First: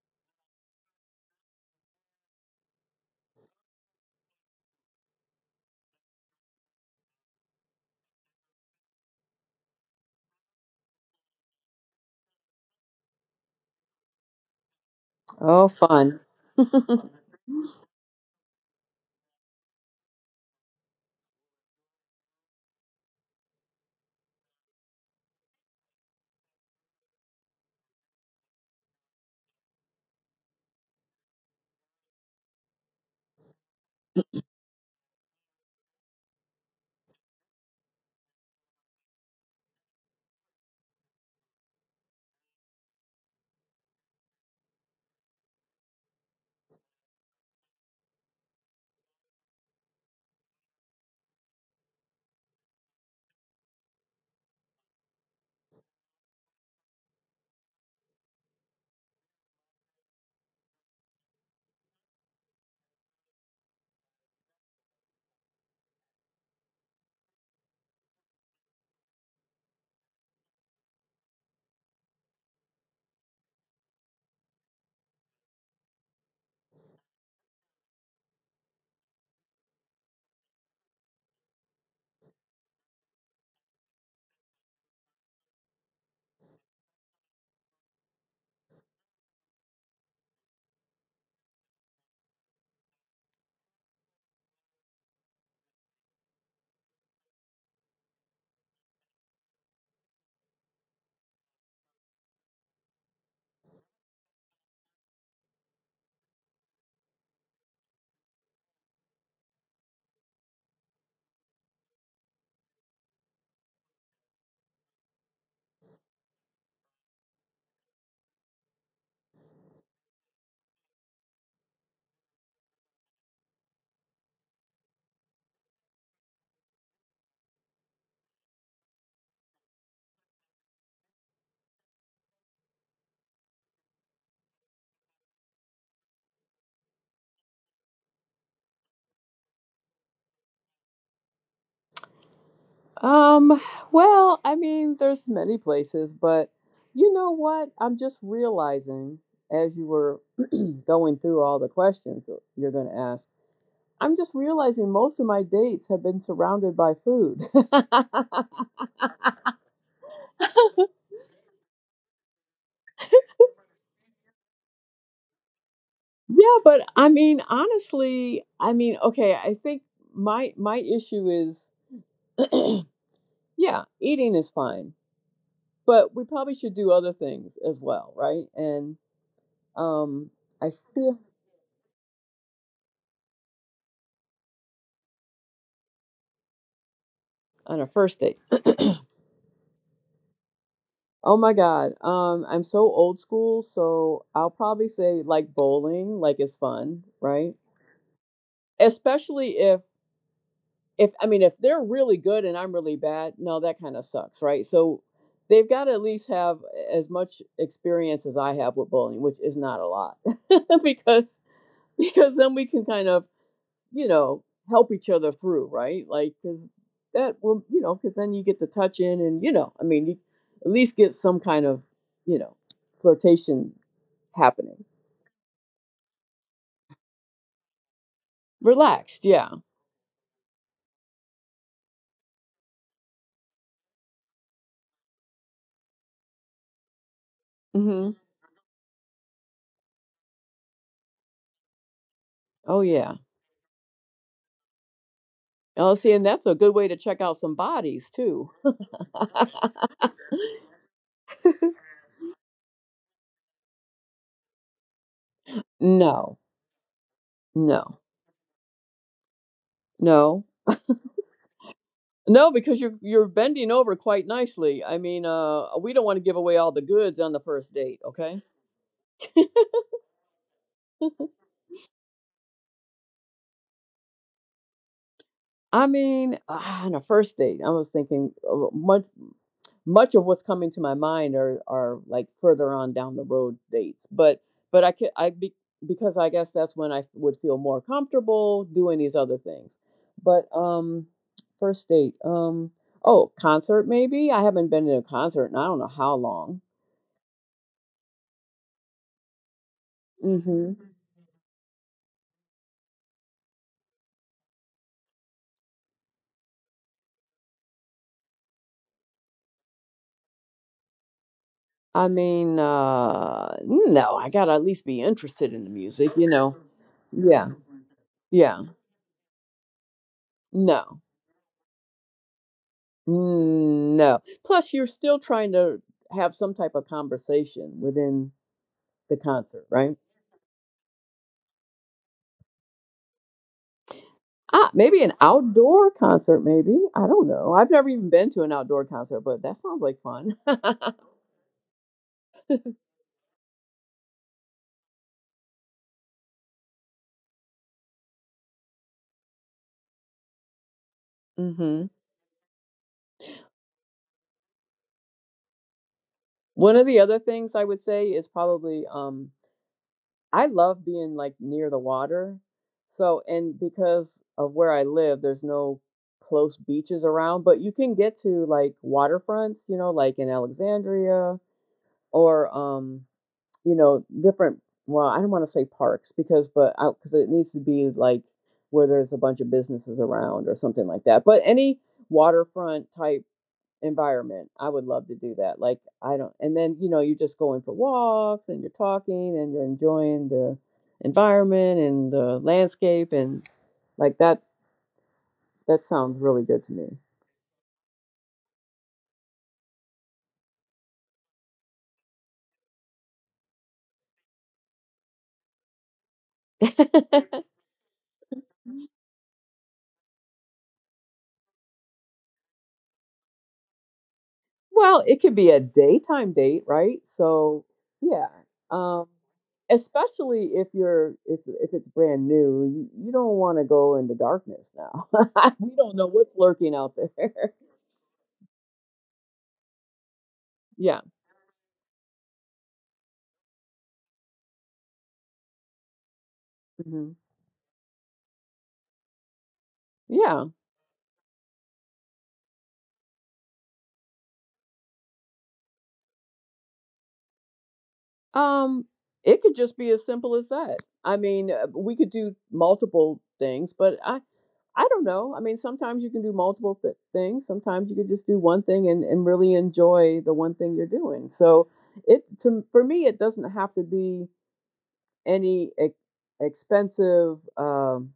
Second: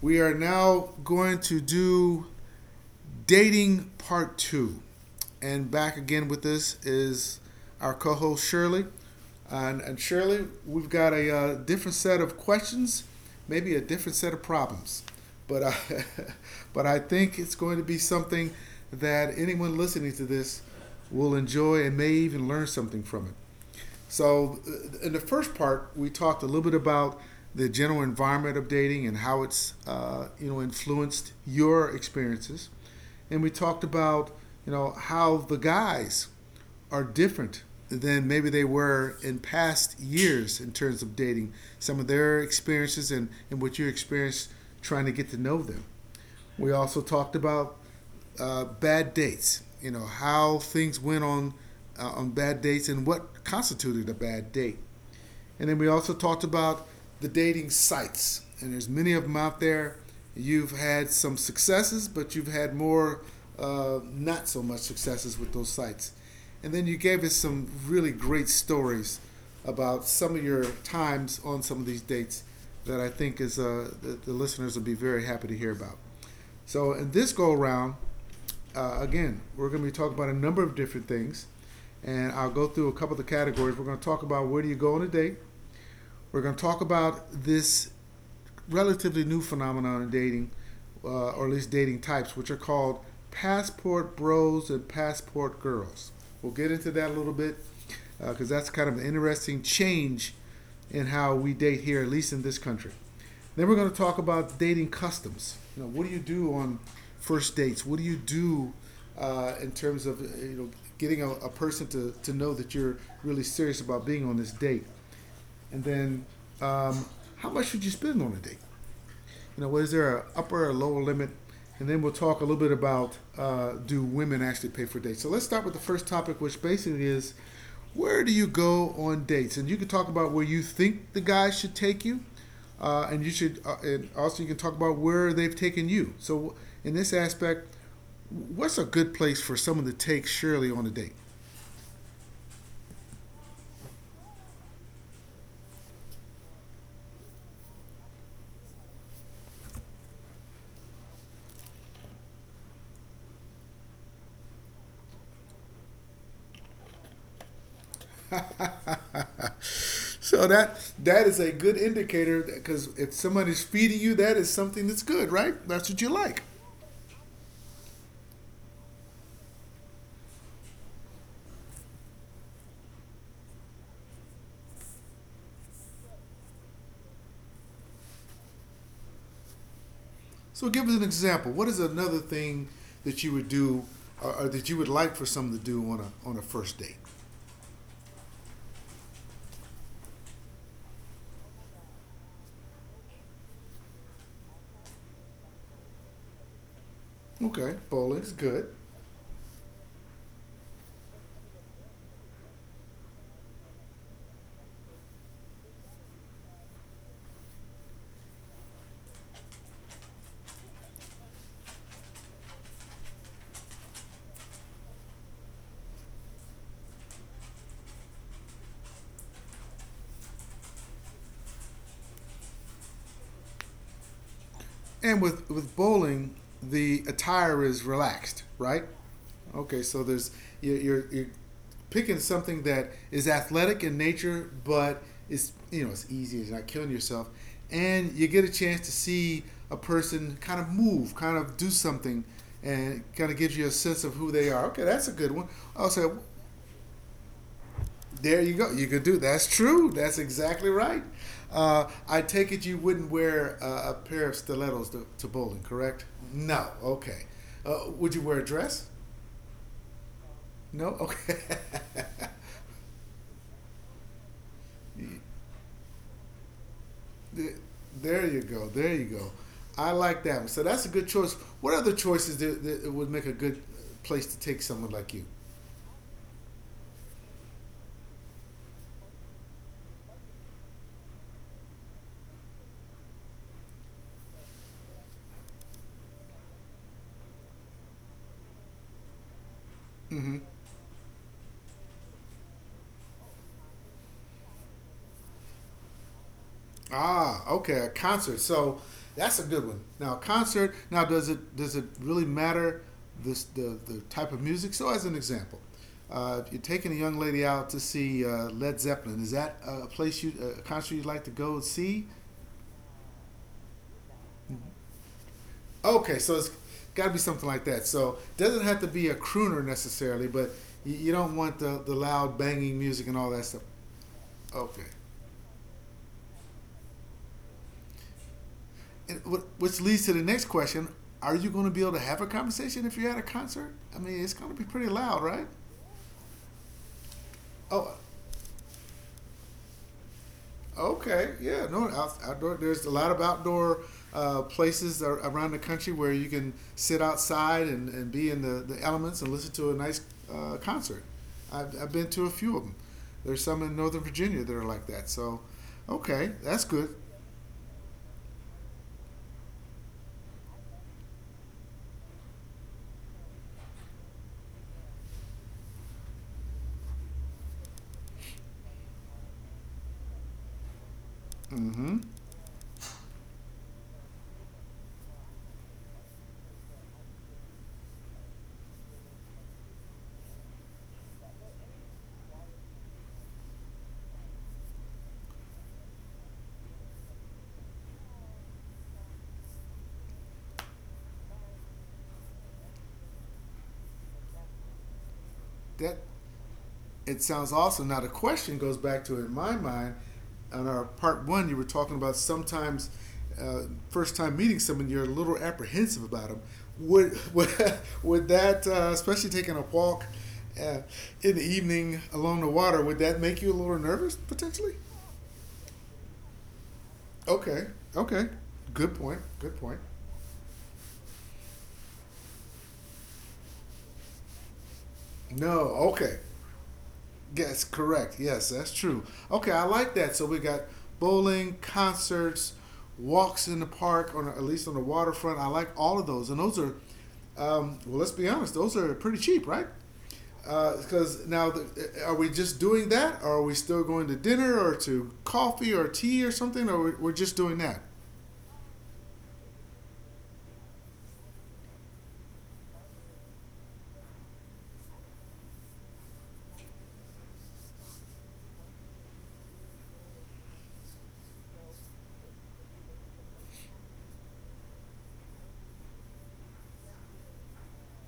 We are now going to do dating part two. And back again with this is our co host Shirley. And Shirley, we've got a different set of questions, maybe a different set of problems. But, Oh, uh, fun. but I think it's going to be something that anyone listening to this will enjoy and may even learn something from it. So, in the first part, we talked a little bit about the general environment of dating and how it's influenced your experiences, and we talked about how the guys are different than maybe they were in past years in terms of dating, some of their experiences and what you experienced trying to get to know them. We also talked about bad dates. You know how things went on bad dates and what constituted a bad date. And then we also talked about the dating sites, and there's many of them out there. You've had some successes, but you've had more not so much successes with those sites. And then you gave us some really great stories about some of your times on some of these dates that I think is the listeners will be very happy to hear about. So in this go around, again, we're going to be talking about a number of different things, and I'll go through a couple of the categories. We're going to talk about where do you go on a date, we're going to talk about this relatively new phenomenon in dating, or at least dating types, which are called passport bros and passport girls. We'll get into that a little bit because that's kind of an interesting change in how we date here, at least in this country. Then we're going to talk about dating customs. You know, what do you do on first dates? What do you do in terms of getting a person to know that you're really serious about being on this date? And then, um, how much should you spend on a date? You know, is there an upper or lower limit? And then we'll talk a little bit about do women actually pay for dates? So let's start with the first topic, which basically is where do you go on dates? And you can talk about where you think the guy should take you, and you should, and also you can talk about where they've taken you. So in this aspect, what's a good place for someone to take Shirley on a date? Um, well, I mean, there's many places, but you know what? I'm just realizing as you were going through all the questions you're going to ask, I'm just realizing most of my dates have been surrounded by food. So that is a good indicator because if somebody's feeding you, that is something that's good, right? That's what you like. Yeah, but honestly, okay, I think my issue is yeah, eating is fine, but we probably should do other things as well, right? And um I So give us an feel example. What is another thing that you would do, or that you would like for someone to do on a first date? On a first date. Oh my god. I'm so old school, so I'll probably say like bowling, like it's fun, right? Okay, bowling is good. Especially if I mean if they're really good and I'm really bad, no that kind of sucks, right? So they've got to at least have as much experience as I have with bowling, which is not a lot. because because then we can kind of you know, help each other through, right? Like, because that will, you know, because then you get to touch in and, you know, I mean, you at least get some kind of, you know, flirtation happening. And with bowling, the attire is relaxed, right? Relaxed, yeah. Okay, so you're picking something that is athletic in nature, but it's you know it's easy. It's not killing yourself, Hmm. and you get a chance to see a person kind of move, kind of do something, Oh, and yeah. kind of gives you a sense of who they are. Okay, that's a good one. Oh, see, Also, and that's a good way to check out some bodies, there too. you go. You could do. That's true. That's exactly right. I take it you wouldn't wear a pair of stilettos to bowling, correct? No, No. Okay. Uh, no, would you wear a dress? no, No. Okay. no, because you're bending over quite nicely. I mean, we don't want to give away all the goods on the first date, There okay? you go. There you go. I like that one. So that's a good choice. What other choices that would make a good place to take someone like you? I mean, ah, on a first date, I was thinking much of what's coming to my mind are like further on down the road dates but I could I be, because I guess that's when I would feel more comfortable doing these other things Hmm. but first date oh concert maybe I haven't been to a concert and I don't know how long. Ah, okay, a concert. So that's a good one. Now, a Hmm. concert. Now, does it really matter this the type of music? So, as an example, if you're taking a young lady out to see Led Zeppelin, is that a concert you'd like to go and I see? mean no I gotta at least be interested in the music Okay, you so know. it's got to be Yeah, something like that. So, it yeah, doesn't have to be a crooner necessarily, but you, no. you don't want the loud banging music and all that stuff. Mm, no. Plus, you're Okay. still trying to have some type of conversation within the And concert, which right? leads to the next question: Are you going to be able to have a conversation if you're at a concert? I mean, it's going to Ah, be pretty maybe an loud, right? outdoor concert, maybe. I don't know. I've never Oh, even been to an outdoor concert, but that sounds like fun. okay, yeah. No, outdoor. There's a lot of outdoor places around the country where you can sit outside and be in the elements and listen to a nice concert. I've, Hmm. I've been to a few of them. There's some in Northern Virginia that are like that. So, okay, that's One of the good. other things I would say is probably I love being like near the water. So, and because of where I live, there's no close beaches around, but you can get to like waterfronts, you know, like in Alexandria Mm-hmm. or you know, different. Well, I don't want to say parks because, but out because it needs to be like where there's a bunch of businesses around or something like that. But any waterfront type environment, I would love to do that. Like I don't, and then you know, you're just going for walks and you're talking and you're enjoying the environment and the landscape and like that. That That sounds really good to it sounds awesome. Now the question goes back to in my mind. On our part one, you were talking about sometimes uh, first time meeting someone, you're a little apprehensive about them. me. Would Would that, especially taking a walk uh, in the evening along the water, would that make you a little nervous potentially? Well, it could be a daytime date, right? So, Okay, yeah. okay, good Um, point, good point. Especially if you're if it's brand new, you don't want to go into darkness now. No, We don't know okay, what's lurking out there. yes, correct. Yes, that's true. Okay, I like that. So we got Yeah. bowling, concerts, walks in the park, or at least on the waterfront. I like all of those, and those are, Hmm. Well, let's be honest, those are pretty cheap, right? Yeah. Because now, the, are we just doing that, or are we still going to dinner, or to coffee, or tea, or something, or we're just doing that? Um, it could just be as simple as that. I mean, we could do multiple things, but I don't know. I mean, sometimes you can do multiple things. Sometimes you could just do one thing and really enjoy the one thing you're doing. So it to for me, it doesn't have to be any ex- expensive.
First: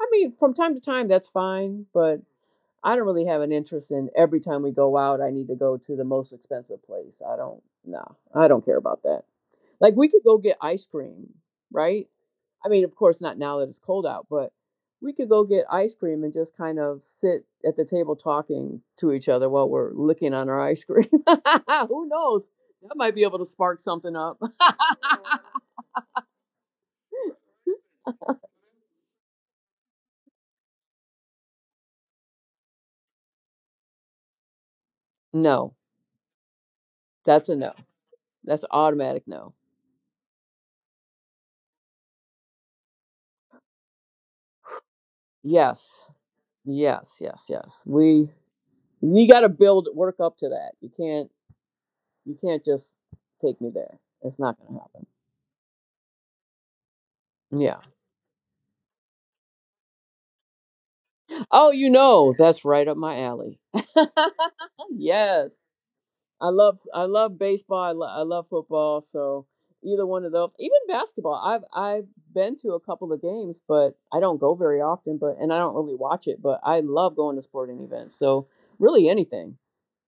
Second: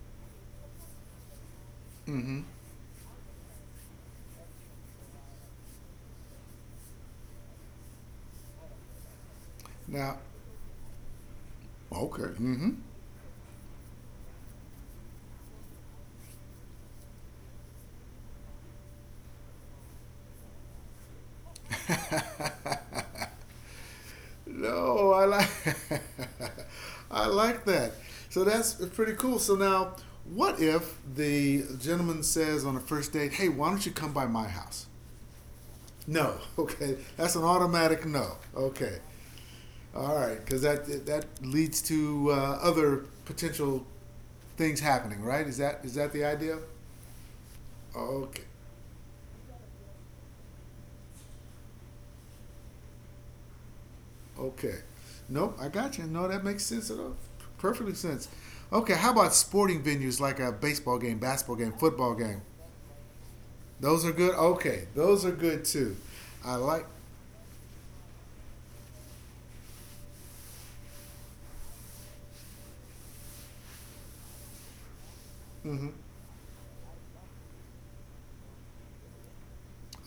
I mean, from time to time, that's fine, but Mm-hmm. I don't really have an interest in every time we go out, I need to go to the most expensive place. I don't. No, I don't care about that. Like we Now, could go get ice cream, right? okay. I Mm-hmm. mean, of course not now that it's cold out, but we could go get ice cream and just kind of sit at the table talking to each other while we're licking on our ice cream. Who knows? That might be able to spark something up. No, I like I like that. So that's pretty cool. So now, what if the gentleman says on the first date, "Hey, why don't you come by my house?" No, No. Okay, that's an that's a no. automatic no. That's an Okay, automatic no. all right, because that leads to other potential things happening, right? Is that is Yes. that the idea? Yes, yes, yes. We Okay. You got to build work up to that. You can't just take me there. It's not going Okay. to happen. Nope, I got you. No, that makes sense at all. Yeah. Perfectly sense. Okay, how about sporting venues like a baseball game, basketball Oh, game, you football know, game? that's right up my alley. Those are good. Okay, those are Yes, good too. I like I love baseball. I love football. So either one of those, even basketball. I've been to a couple of games, but I don't go very often. But and I don't really watch it. But I love going to sporting events. So really anything.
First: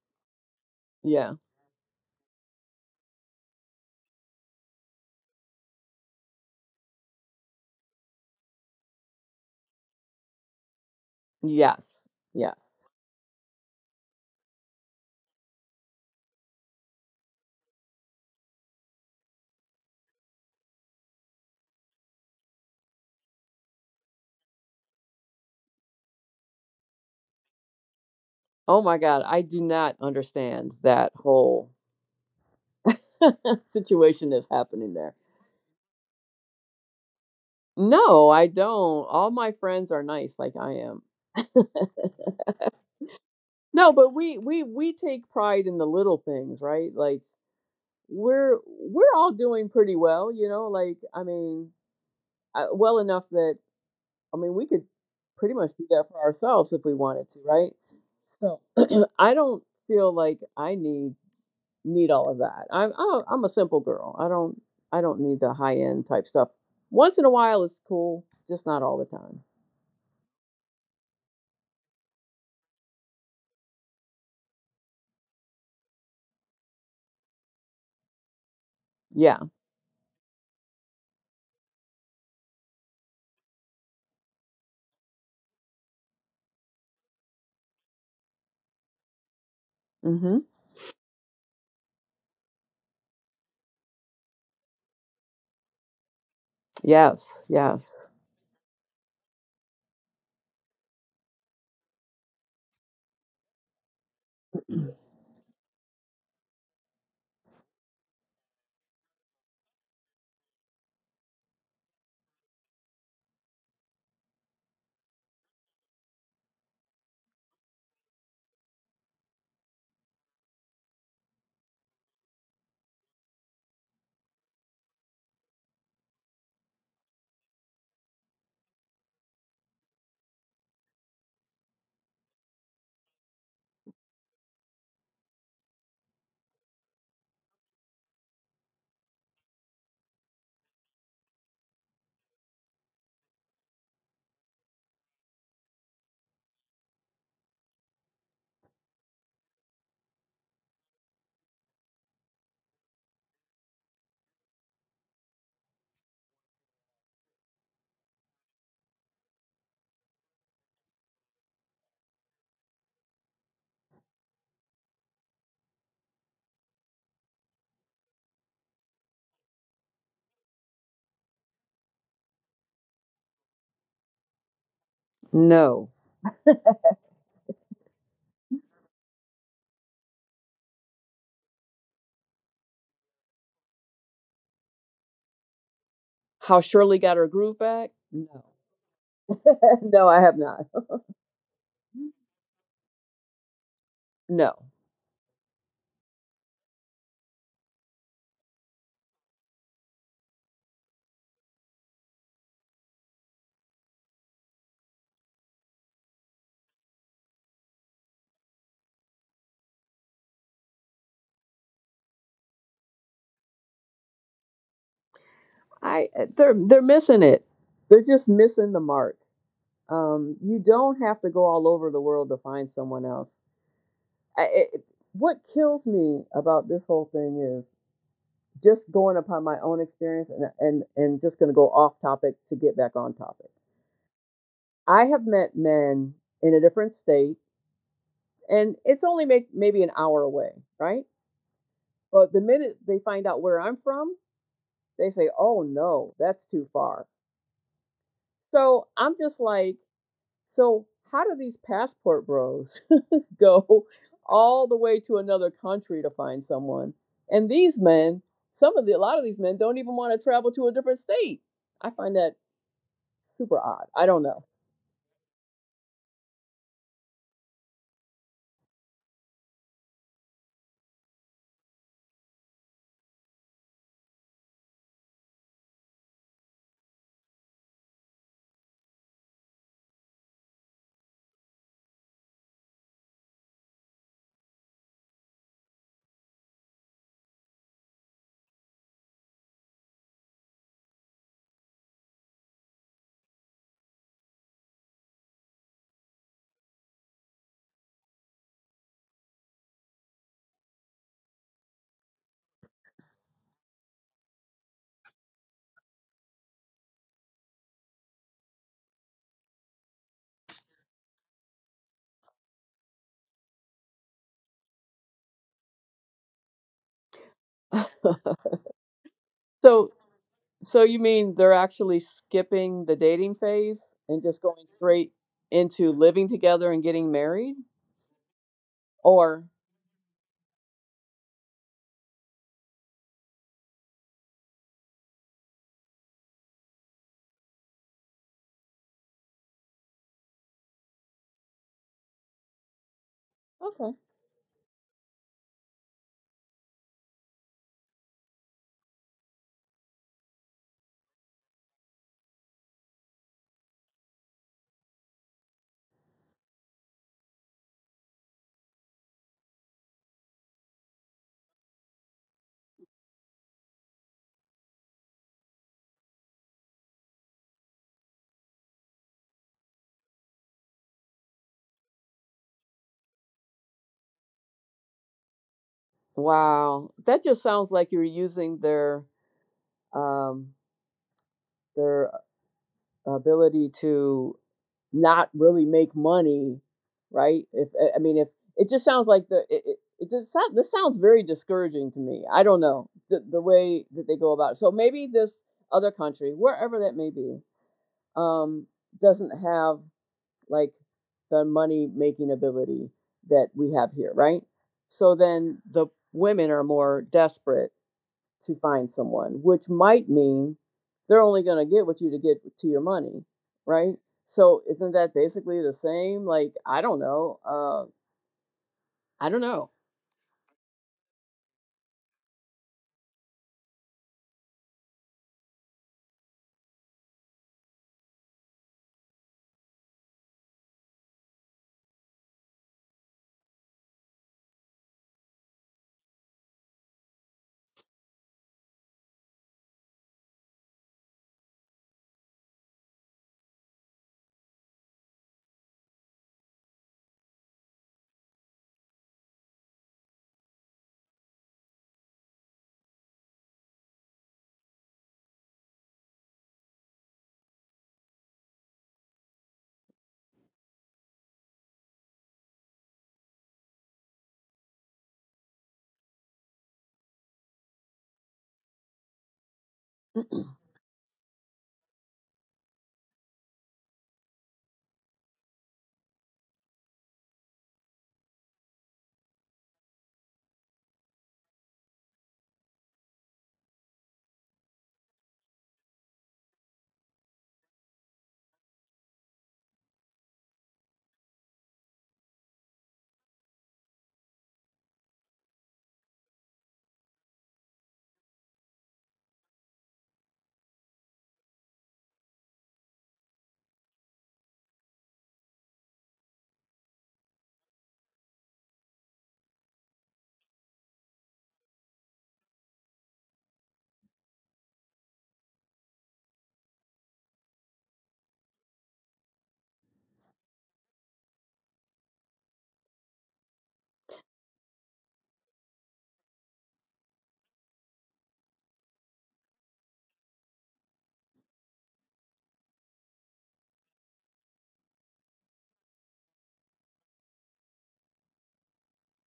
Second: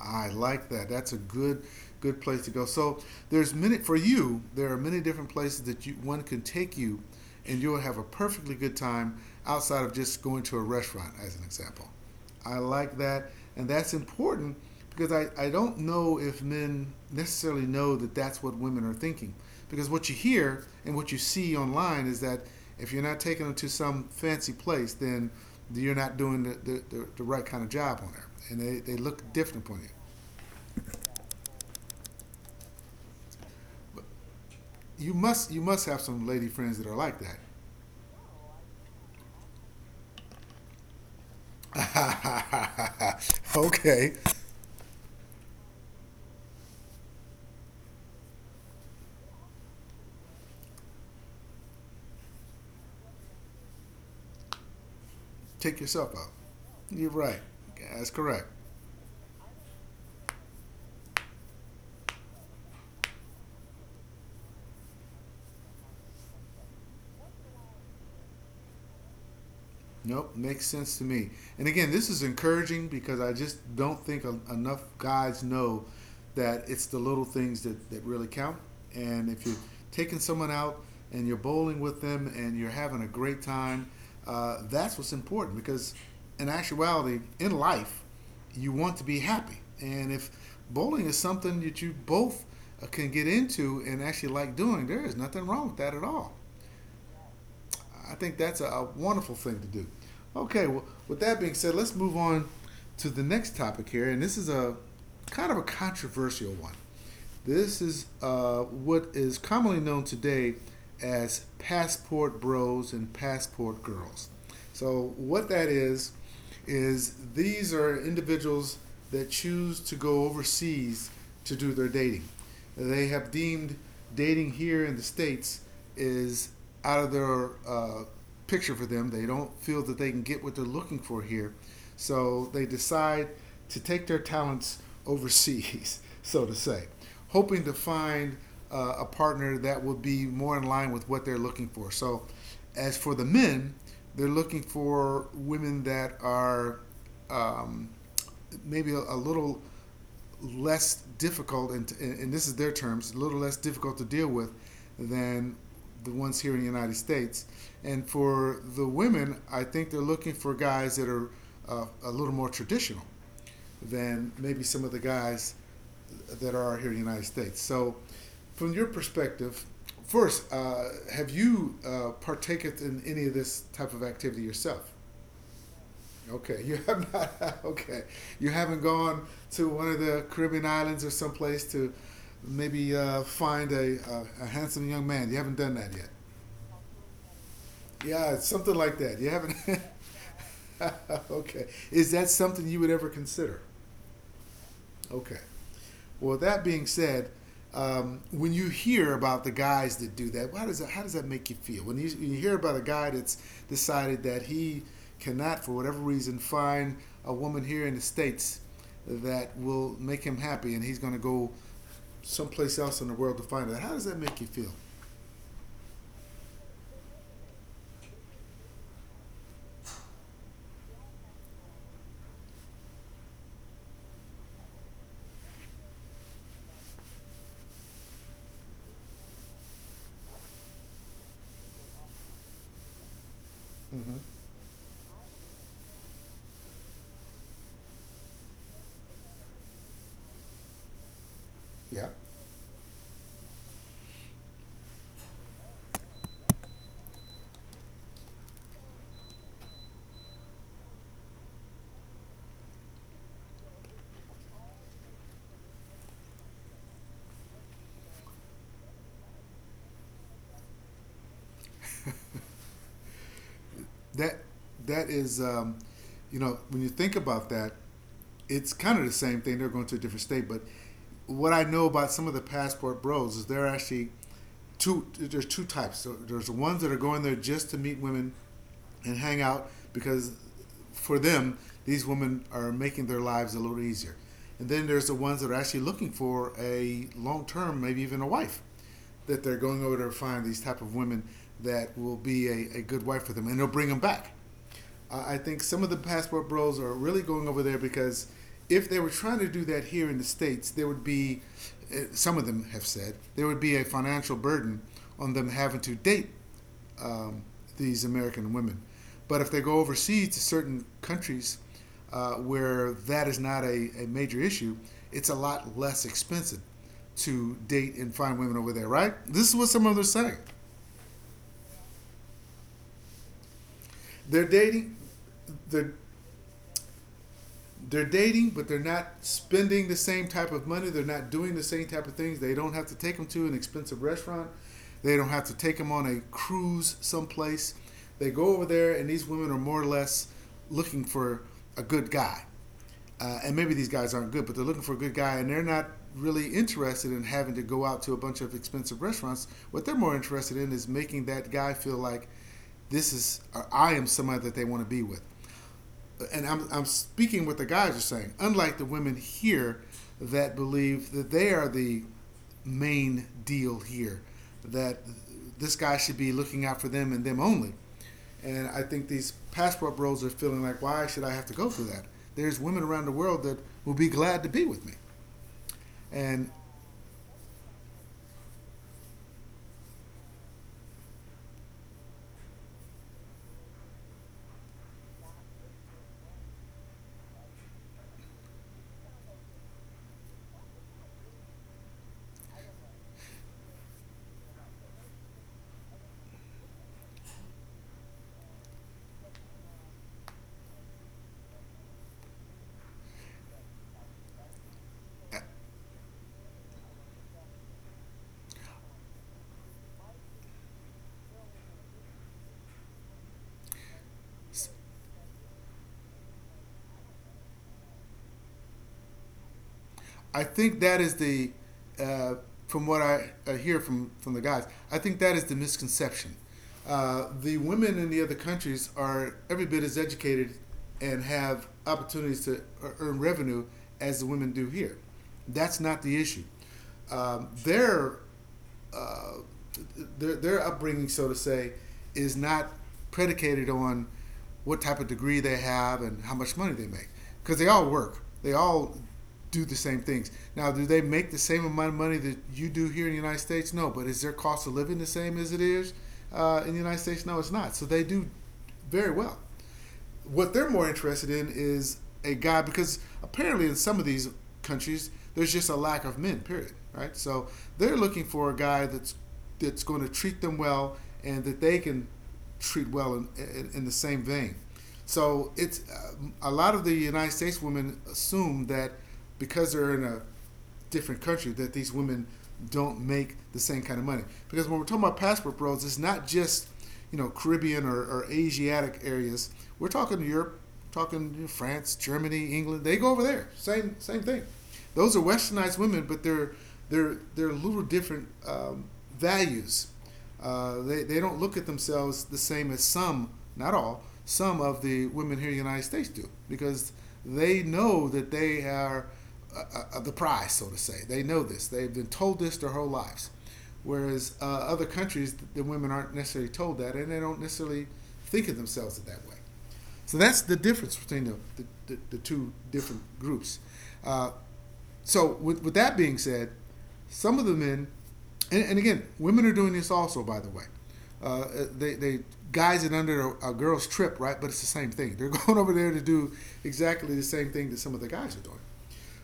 I like that. That's a Yeah. good place to go. So there's many for you. There are many different places that you one can take you, and you'll have a perfectly good time outside of just going to a restaurant, as an example. Yes. I Yes. like that, and that's important because I don't know if men necessarily know that that's what women are thinking. Because what you hear and what you see online is that if you're not taking them to some fancy place, then you're not doing the right kind of job on there and they, Oh they my look God, I do different upon you. not understand that whole situation that's happening You there. must you must have some lady friends that are like No, I don't. All my friends are nice, like I am. that. No, Okay, but we take pride in the little things, right? Like we're all doing pretty well, you know. I, well enough that I mean we could pretty much take do that yourself for out. ourselves if we You're wanted to, right. right? That's correct. So I don't feel like I need need all of that. I'm a simple girl. I don't need the high end type stuff. Once in a while it's cool, just not all the time. Nope, makes sense to me. And again, this is encouraging because I just don't think enough guys know that it's the little things that really count. And if Yeah. you're taking someone out and you're bowling with them and you're having a great time, that's what's important because in actuality, in life, you want to be happy. And if Mm-hmm. bowling is something that you both can get into and actually like doing, there is nothing wrong with that at all. Yes. Yes. I think that's a wonderful thing to do. Okay, well, with that being said, let's move on to the next topic here, and this is a kind of a controversial one. This is what is commonly known today as passport bros and passport girls. So, what that is these are individuals that choose to go overseas to do their dating. They have deemed dating here in the States is out of their picture for them. They don't feel that they can get what they're looking for here. So they decide to take their talents overseas, so to say, hoping to find a partner that will be more in line with what they're looking for. So, as for the men, they're looking for women that are um, maybe a little less difficult, and this is their terms, a little less difficult to deal with than the ones here in the United States. And for the women, I think they're looking for guys that are a little more traditional than maybe some of the guys that are here in the United States. So, from your perspective, first, have you partaketh in any of this type of activity yourself? No. Okay, you have not. Okay, you haven't gone to one of the Caribbean islands or someplace to maybe find a handsome young man. You haven't done that yet. How Shirley got her groove back? Yeah, No. it's something like that. You haven't. No, I have not. okay, is that something you would ever consider? No. Okay. Well, that being said, when you hear about the guys that do that, how does that, how does that make you feel? When you hear about a guy that's decided that he cannot, for whatever reason, find a woman here in the States that will make him happy and he's going to go someplace else in the world to find her, how does that make you feel? They're missing it. They're just missing the mark. You don't have to go all over the world to find someone else. I, it, what kills me about this whole thing is just going upon my own experience and just going to go off topic to get back on topic. Mm-hmm. I have met men in a different state and it's only maybe an hour away, right? Yeah. But the minute they find out where I'm from, they say, "Oh no, that's too far." So I'm just like, so how do these passport bros go all the way to another country to find someone? And these men, some of the a lot of these men don't even want to travel to a different state. I find that super odd. I don't That, know. that is, you know, when you think about that, it's kind of the same thing. They're going to a different state, but what I know about some of the passport bros is they're actually two. There's two types. So there's the ones that are going there just to meet women and hang out because for them these women are making their lives a little easier. And then there's the ones that are actually looking for a long term, maybe even a wife, that they're going over to find these type of women that will be a, good wife for them, and they'll bring them back. I think some of the passport bros are really going over there because if they were trying to do that here in the states, there would be some of them have said there would be a financial burden on them having to date um, these American women. But if they go overseas to certain countries where that is not a, major issue, it's a lot less expensive to date and find women over there, right? This is what some So others say. so you mean they're actually skipping the dating phase and just They're going dating, straight the into living together and getting married? they're dating, but they're not Or spending the same type of money. They're not doing the same type of things. They don't have to take them to an expensive restaurant. They don't have to take them on a cruise someplace. They go over there, and these women are more or less looking for a good guy. And maybe these Okay, guys aren't good, but they're looking for a good guy, and they're not really interested in having to go out to a bunch of expensive restaurants. What they're more interested in is making that guy feel like this is, or I am somebody that they want to be with and I'm speaking what the guys are saying, unlike the women here that believe that they are the main deal here, that this guy should be looking out for them and them only. And I think these passport bros are feeling like, why should I have to go through that? There's women around the world that will be glad to be with me. And wow, that just sounds like you're using um, their ability to not really make money, right? If I I mean, if it just sounds like the it, it, it just sound, this sounds very discouraging to me. I don't know the way that they go about it. So maybe this other country, wherever that may be, um, doesn't have like the money making ability that we have here, right? So then the women are more desperate to find someone, which might mean they're only going to get what you to get to your money, right? So isn't that basically the same? Like I don't know. I don't know. I think that is the, uh, from what I hear from the guys, I think that is the misconception. The women in the other countries are every bit as educated and have opportunities to e-, earn revenue as the women do here. That's not the issue. Their uh, their upbringing, so to say, is not predicated on what type of degree they have and how much money they make because they all work. They all do the same things. Now, do they make the same amount of money that you do here in the United States? No, but is their cost of living the same as it is in the United States? No, it's not. So they do very well. What they're more interested in is a guy because apparently in some of these countries there's just a lack of men. Period. Right. So they're looking for a guy that's going to treat them well and that they can treat well in, in the same vein. So it's a lot of the United States women assume that because they're in a different country that these women don't make the same kind of money. Because when we're talking about passport roles, it's not just you know Caribbean or, Asiatic areas. We're talking Europe, talking you know, France, Germany, England. They go over there. Same thing. Those are westernized women, but they're a little different values they don't look at themselves the same as some, not all, some of the women here in the United States do because they know that they are the prize, so to say. They know this. They've been told this their whole lives. Whereas other countries, the women aren't necessarily told that and they don't necessarily think of themselves that way. So that's the difference between the two different groups. Uh, so, with that being said, some of the men, and again, women are doing this also, by the way. Uh, uh, they guys it under a, girl's trip, right? But it's the same thing. They're going over there to do exactly the same thing that some of the guys are doing.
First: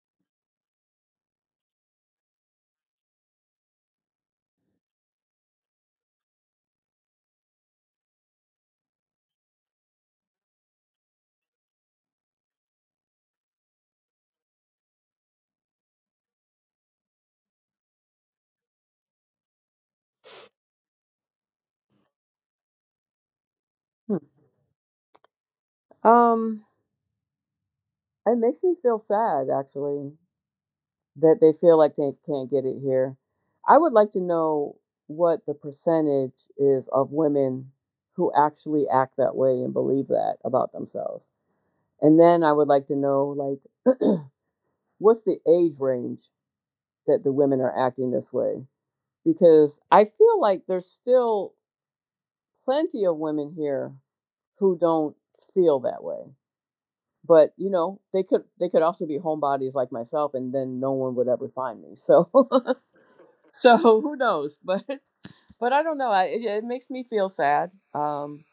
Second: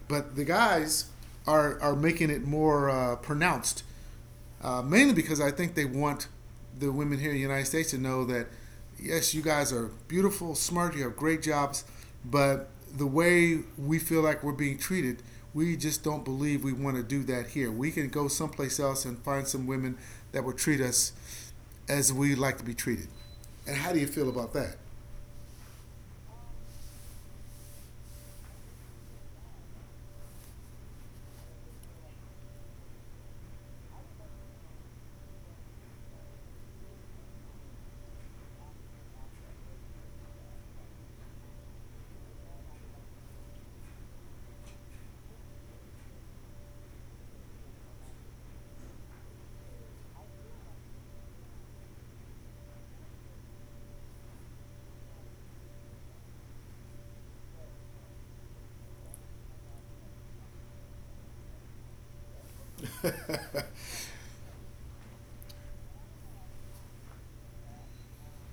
But the guys are making it more pronounced mainly because I think they want the women here in the United States to know that yes, you guys are beautiful, smart, you have great jobs, but the way we feel like we're being treated, we just don't believe we want to do that here. We can go someplace else and find some women that will treat us as we like to be treated. And how do you Hmm. feel about that? Um, it makes me feel sad actually that they feel like they can't get it here. I would like to know what the percentage is of women who actually act that way and believe that about themselves. And then I would like to know like what's the age range that the women are acting this way because I feel like there's still plenty of women here who don't feel that way. But you know, they could also be homebodies like myself, and then no one would ever find me. So so who knows but I don't know I, it makes me feel sad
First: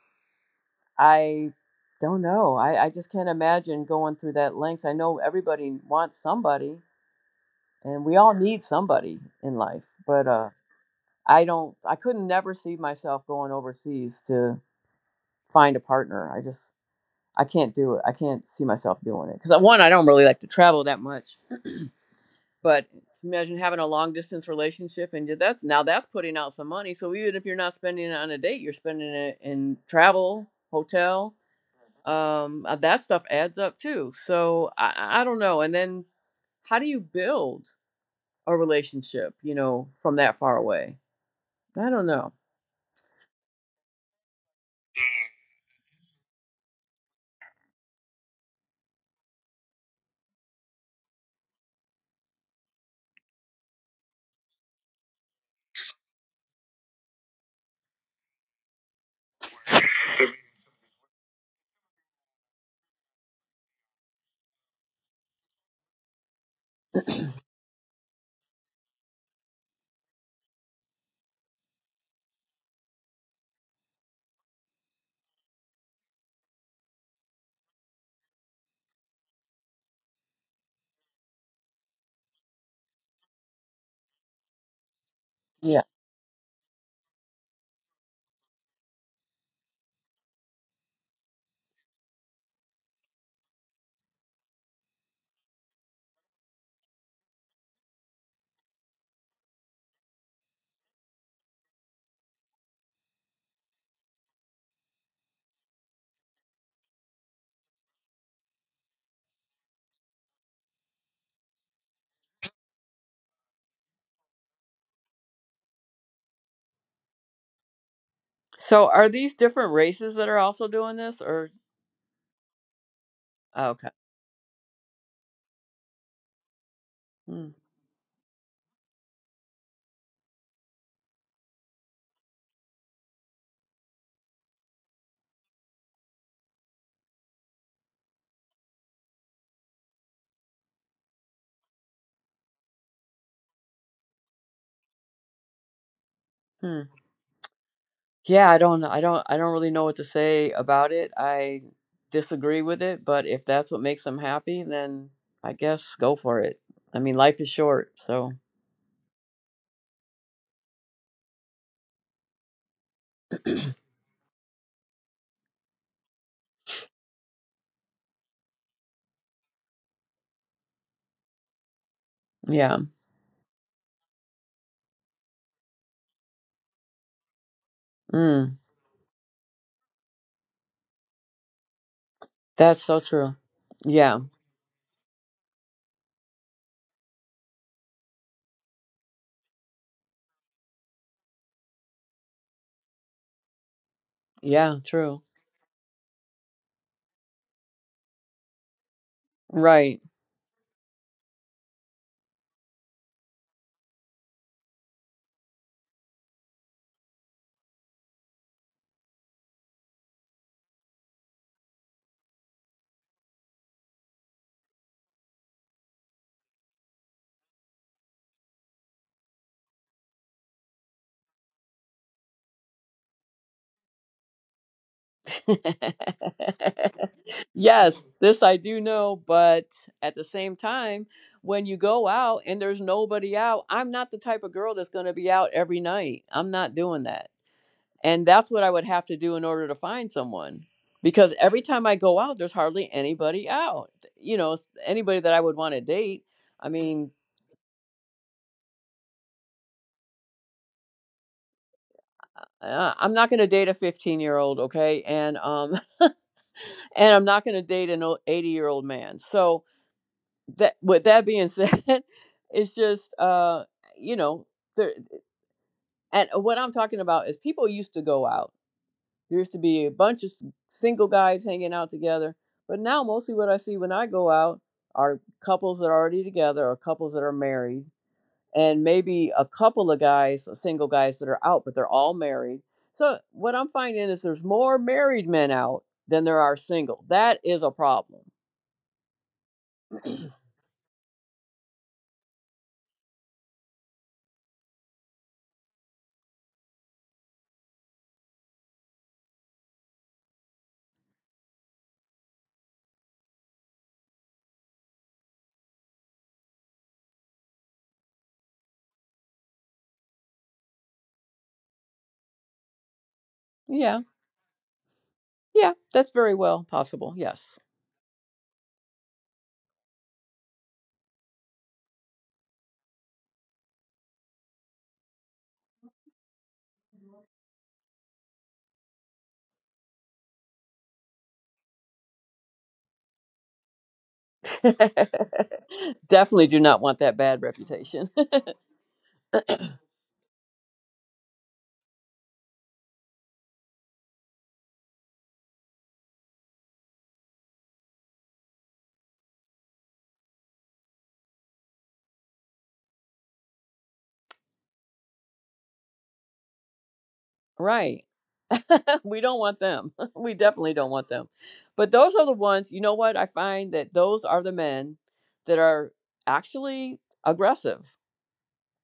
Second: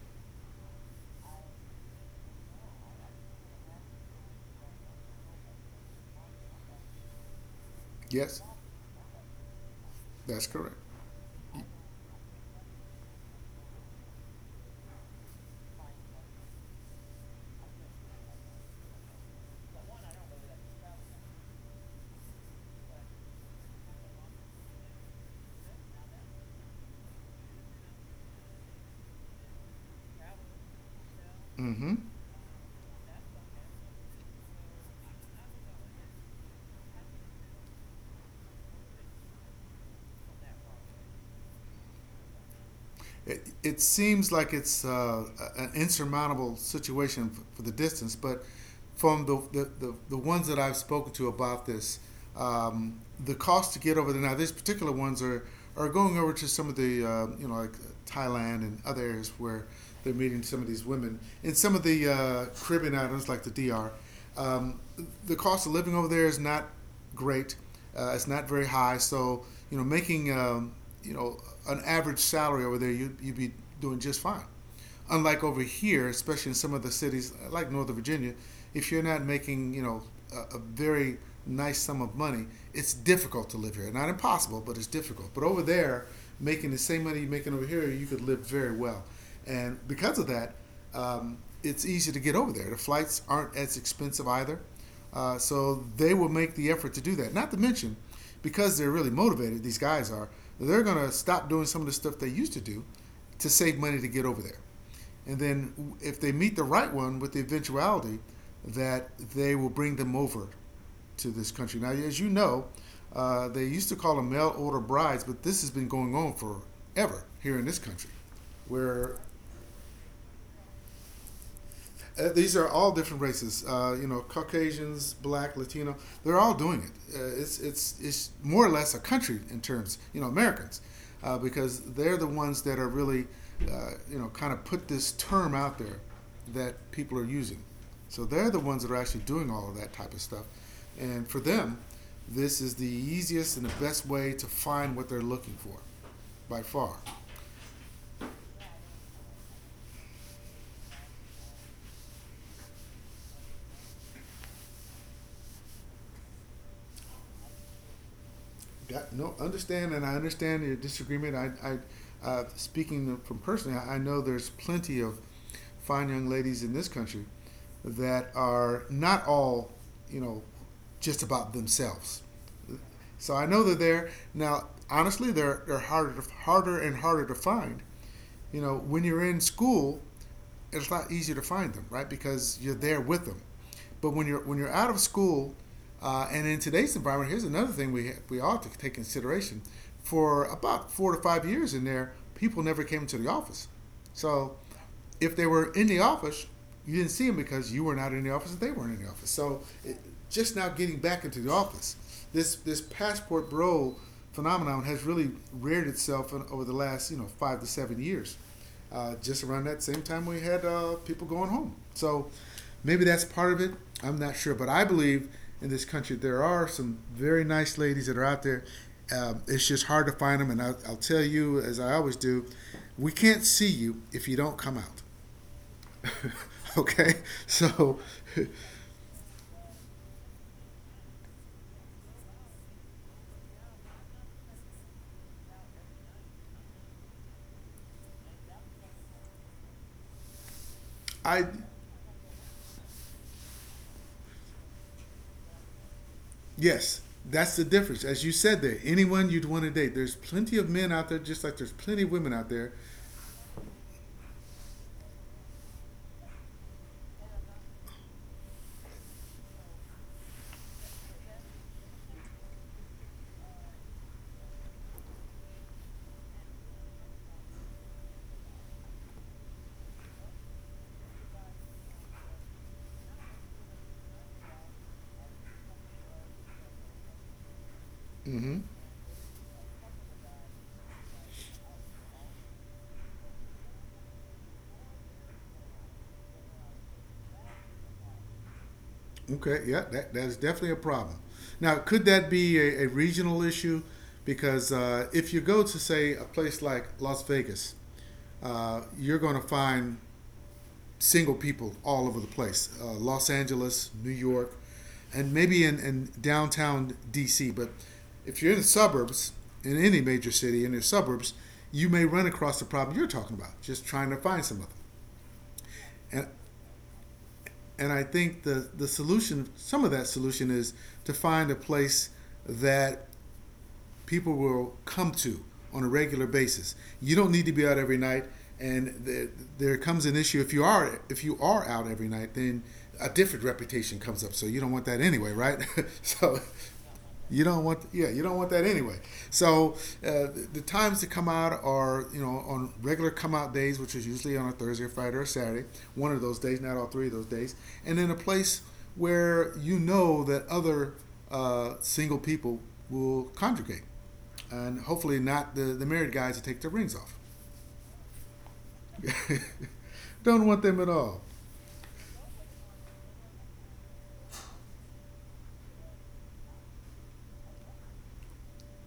I don't know I just can't imagine going through that length I know everybody wants somebody and we all Yes, need somebody in life but that's correct. I couldn't never see myself going overseas to find a partner I can't do it I can't see myself doing it because one I don't really like to travel that much. But imagine having a long distance relationship and that's now that's putting out some money. So even if you're not spending it on a date, you're spending it in travel, hotel. Mm-hmm. That stuff adds up too. So I don't know. And then how do you build a relationship, you know, from that far away? I don't know. It seems like it's an insurmountable situation for the distance, but from the ones that I've spoken to about this, um, the cost to get over there now, these particular ones are going over to some of the, you know, like Thailand and other areas where they're meeting some of these women. In some of the Caribbean islands, like the DR, um, the cost of living over there is not great. It's not very high, so you know, making you know an average salary over there, you'd be doing just fine. Unlike over here, especially in some of the cities like Northern Virginia, if you're not making you know a, very nice sum of money, it's difficult to live here. Not impossible, but it's difficult. But over Yeah. there, making the same money you're making over here, you could live very well. And because of that, it's easy to get over there. The flights aren't as expensive either. So they will make the effort to do that. Not to mention, because they're really motivated, these guys are, they're going to stop doing some of the stuff they used to do to save money to get over there. And then if they meet the right one with the eventuality that they will bring them over to this country. Now, as you know, they used to call them mail order brides, but this has been going on forever here in this country, So are where these different races that are also doing this or these are all different races. okay. You know, Caucasians, Black, Latino. They're all doing it. Uh, Hmm. it's it's it's more or less a country in terms. You know, Americans, because they're the ones that are really, you know, kind of put this term out there that people are using. So they're the ones that are actually doing all of that type of stuff, and for them, this is the easiest and the best way to find what they're looking for, by Hmm. far. Yeah, I don't really know what to say about it. I disagree with it, but if that's what makes them happy, then I guess go for it. I mean, life is short, so Got no understand, and I understand your disagreement. I speaking from personally, I know there's plenty of fine young ladies in this country that are not all, you know, just about themselves. yeah. So I know they're there now. Honestly, they're harder and harder to find Mm, you know, when you're in school, it's a lot easier to find them, right? Because you're that's there so with true. them. But Yeah. When you're out of school, and in today's environment, here's another thing we ought to take consideration. For about 4 to 5 years in there, people never came to the office, so Yeah, true. if they were in the office, you didn't see them because you were not in the office and they weren't in the office. So it, Right. just now getting back into the office, this passport bro phenomenon has really reared itself in, over the last you know 5 to 7 years. Just around that same time we had people going home. So maybe that's part of it. I'm not sure, but I believe in this country there are some very nice ladies that are out there. It's just hard to find them, and I'll tell you as I always do we can't see you if you don't come out. okay? So Yes, this I do know, but at the same time, when you go out and there's nobody out, I'm not the type of girl that's going to be out every night. I'm not doing that. And that's what I would have to do in order to find someone. Because I every time I go out, there's hardly anybody out. You know, anybody that I would want to date. I yes, mean, that's the difference. As you said there, anyone you'd want to date. There's plenty of men out there just like there's plenty of women out there. I'm not going to date a 15-year-old, okay? And And I'm not going to date an 80-year-old man. So that, with that being said, it's just you know, there. And what I'm talking about is people used to go out. There used to be a bunch of single guys hanging out together, but now mostly what I see when I go out are couples that are already together or couples that are married, Hmm. and maybe a couple of guys, single guys that are out, but they're all married. So what I'm finding is there's more married men out than there are single. That is a problem. Okay, yeah, that is definitely a problem. Now, could that be a regional issue? Because if you go to, say, a place like Las Vegas, you're going to find single people all over the place, Los Angeles, New York, and maybe in downtown DC. But if you're in the suburbs, in any major city, in the suburbs, you may run across the problem you're talking about, just Yeah. trying to find some of them. Yeah, that's And, very well possible. Yes. and I think the solution, some of that solution is to find a place that people will come to on a regular basis. You don't need to be out every night, and there comes an issue if you are out every night, then a different reputation comes up. So you don't want that anyway, right? So Definitely do not want that you bad don't want, yeah, reputation. you don't want that anyway. So times to come out are, on regular come out days, which is usually on a Thursday or Friday or Saturday, one of those days, not all three of those days, and then a place where you know that other single people will congregate, and hopefully not the married guys that take their rings off. Right. We don't want them. We Don't want definitely them at don't want all. them. But those are the ones, you know what? I find that those are the men that are actually aggressive.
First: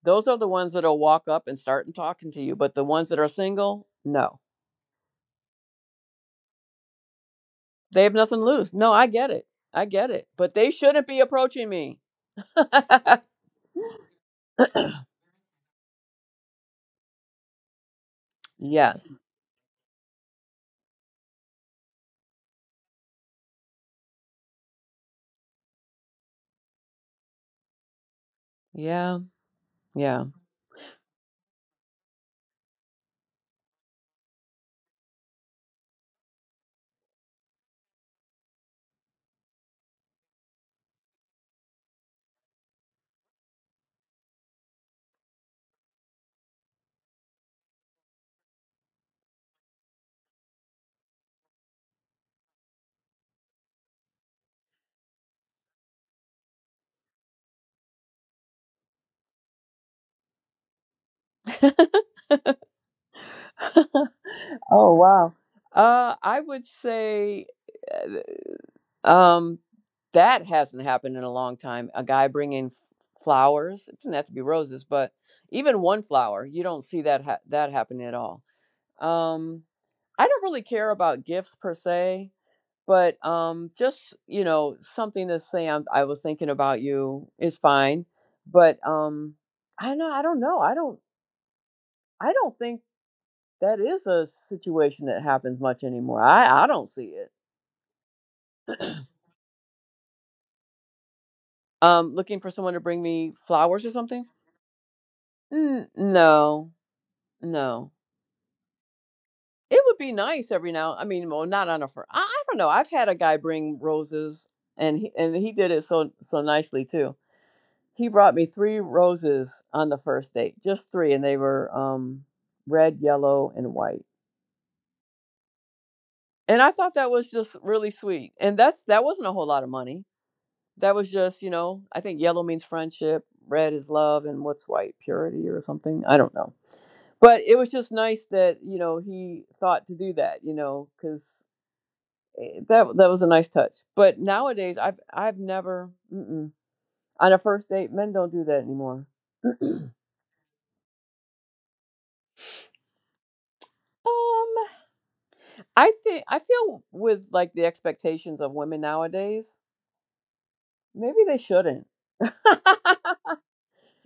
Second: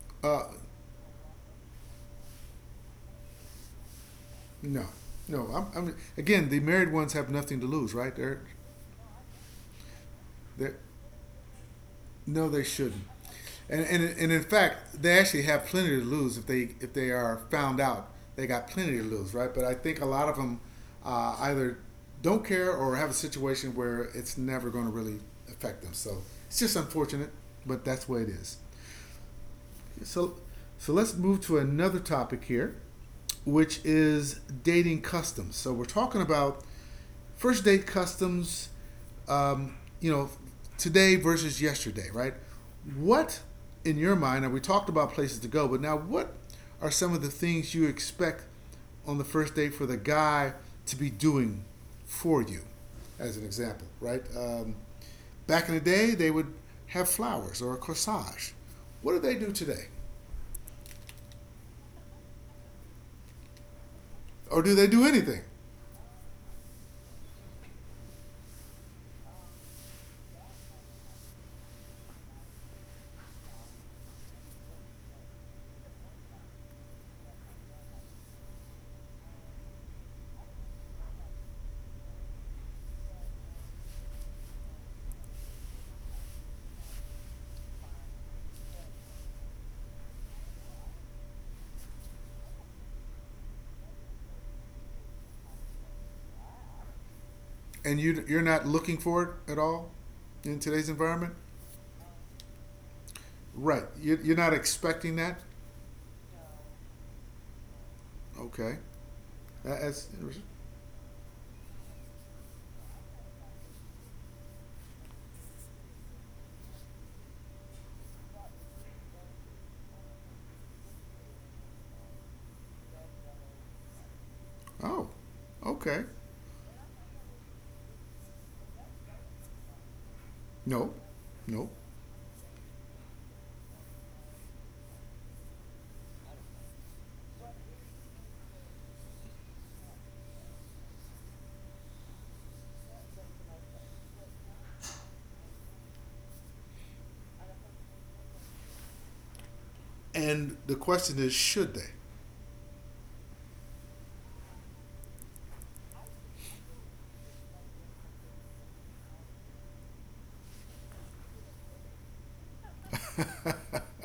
Those are Uh, the ones that'll walk up and start and talking to you. But the ones that are single, no. no, no. I'm, again, the married ones have nothing to lose, They have right? nothing to lose. No, I get it. I get it. But they They're shouldn't be approaching me. No, they shouldn't. And in fact, they actually have plenty to lose if they are found out. They got plenty to Yes. lose, right? But I think a lot of them either don't care or have a situation where it's never going to really affect them. So it's just unfortunate, but that's the way it is. Yeah. Yeah. So so let's move to another topic here, which is dating customs. So we're talking about first date customs. Um, you know, today versus yesterday, right? What in your mind? Now we talked about places to go, but now what are some of the things you expect on the first date for the guy to be doing for you, as an example, right? Back in the day, they would have flowers or a corsage. What do they do today? Or do they Oh, do wow. anything? I would say. eh, Um, that hasn't happened in a long time. A guy bringing flowers. It doesn't have to be roses, but even one flower, you don't see that that happening at all. Um, I don't really care about gifts per se, but just you know, something to say. I was thinking about you is fine, but I don't know. I don't. I don't think that is a situation that happens much anymore. I don't see it. And you're not looking for it at all in today's environment, looking for someone to bring me flowers right? or You, something. you're not expecting that. N no, No. Okay, It would that's be nice every now I mean, well, not on a fir I don't know, I've had a guy bring roses, and he did it so nicely too. He brought me 3 roses on the first date, just 3, and they were, red, yellow, and white, oh, okay. and I thought that was just really sweet, and that wasn't a whole lot of money. No, That was just, you no. know, I think yellow means friendship, red is love, and what's white? Purity or something. I don't know. But it was just nice that, you know, he thought to do that, you know, because that was a nice touch. But nowadays, I've never mm-mm. On a first date, men don't do that anymore. And the question is, should they? Um, I think I feel with like the expectations of women nowadays, maybe they shouldn't.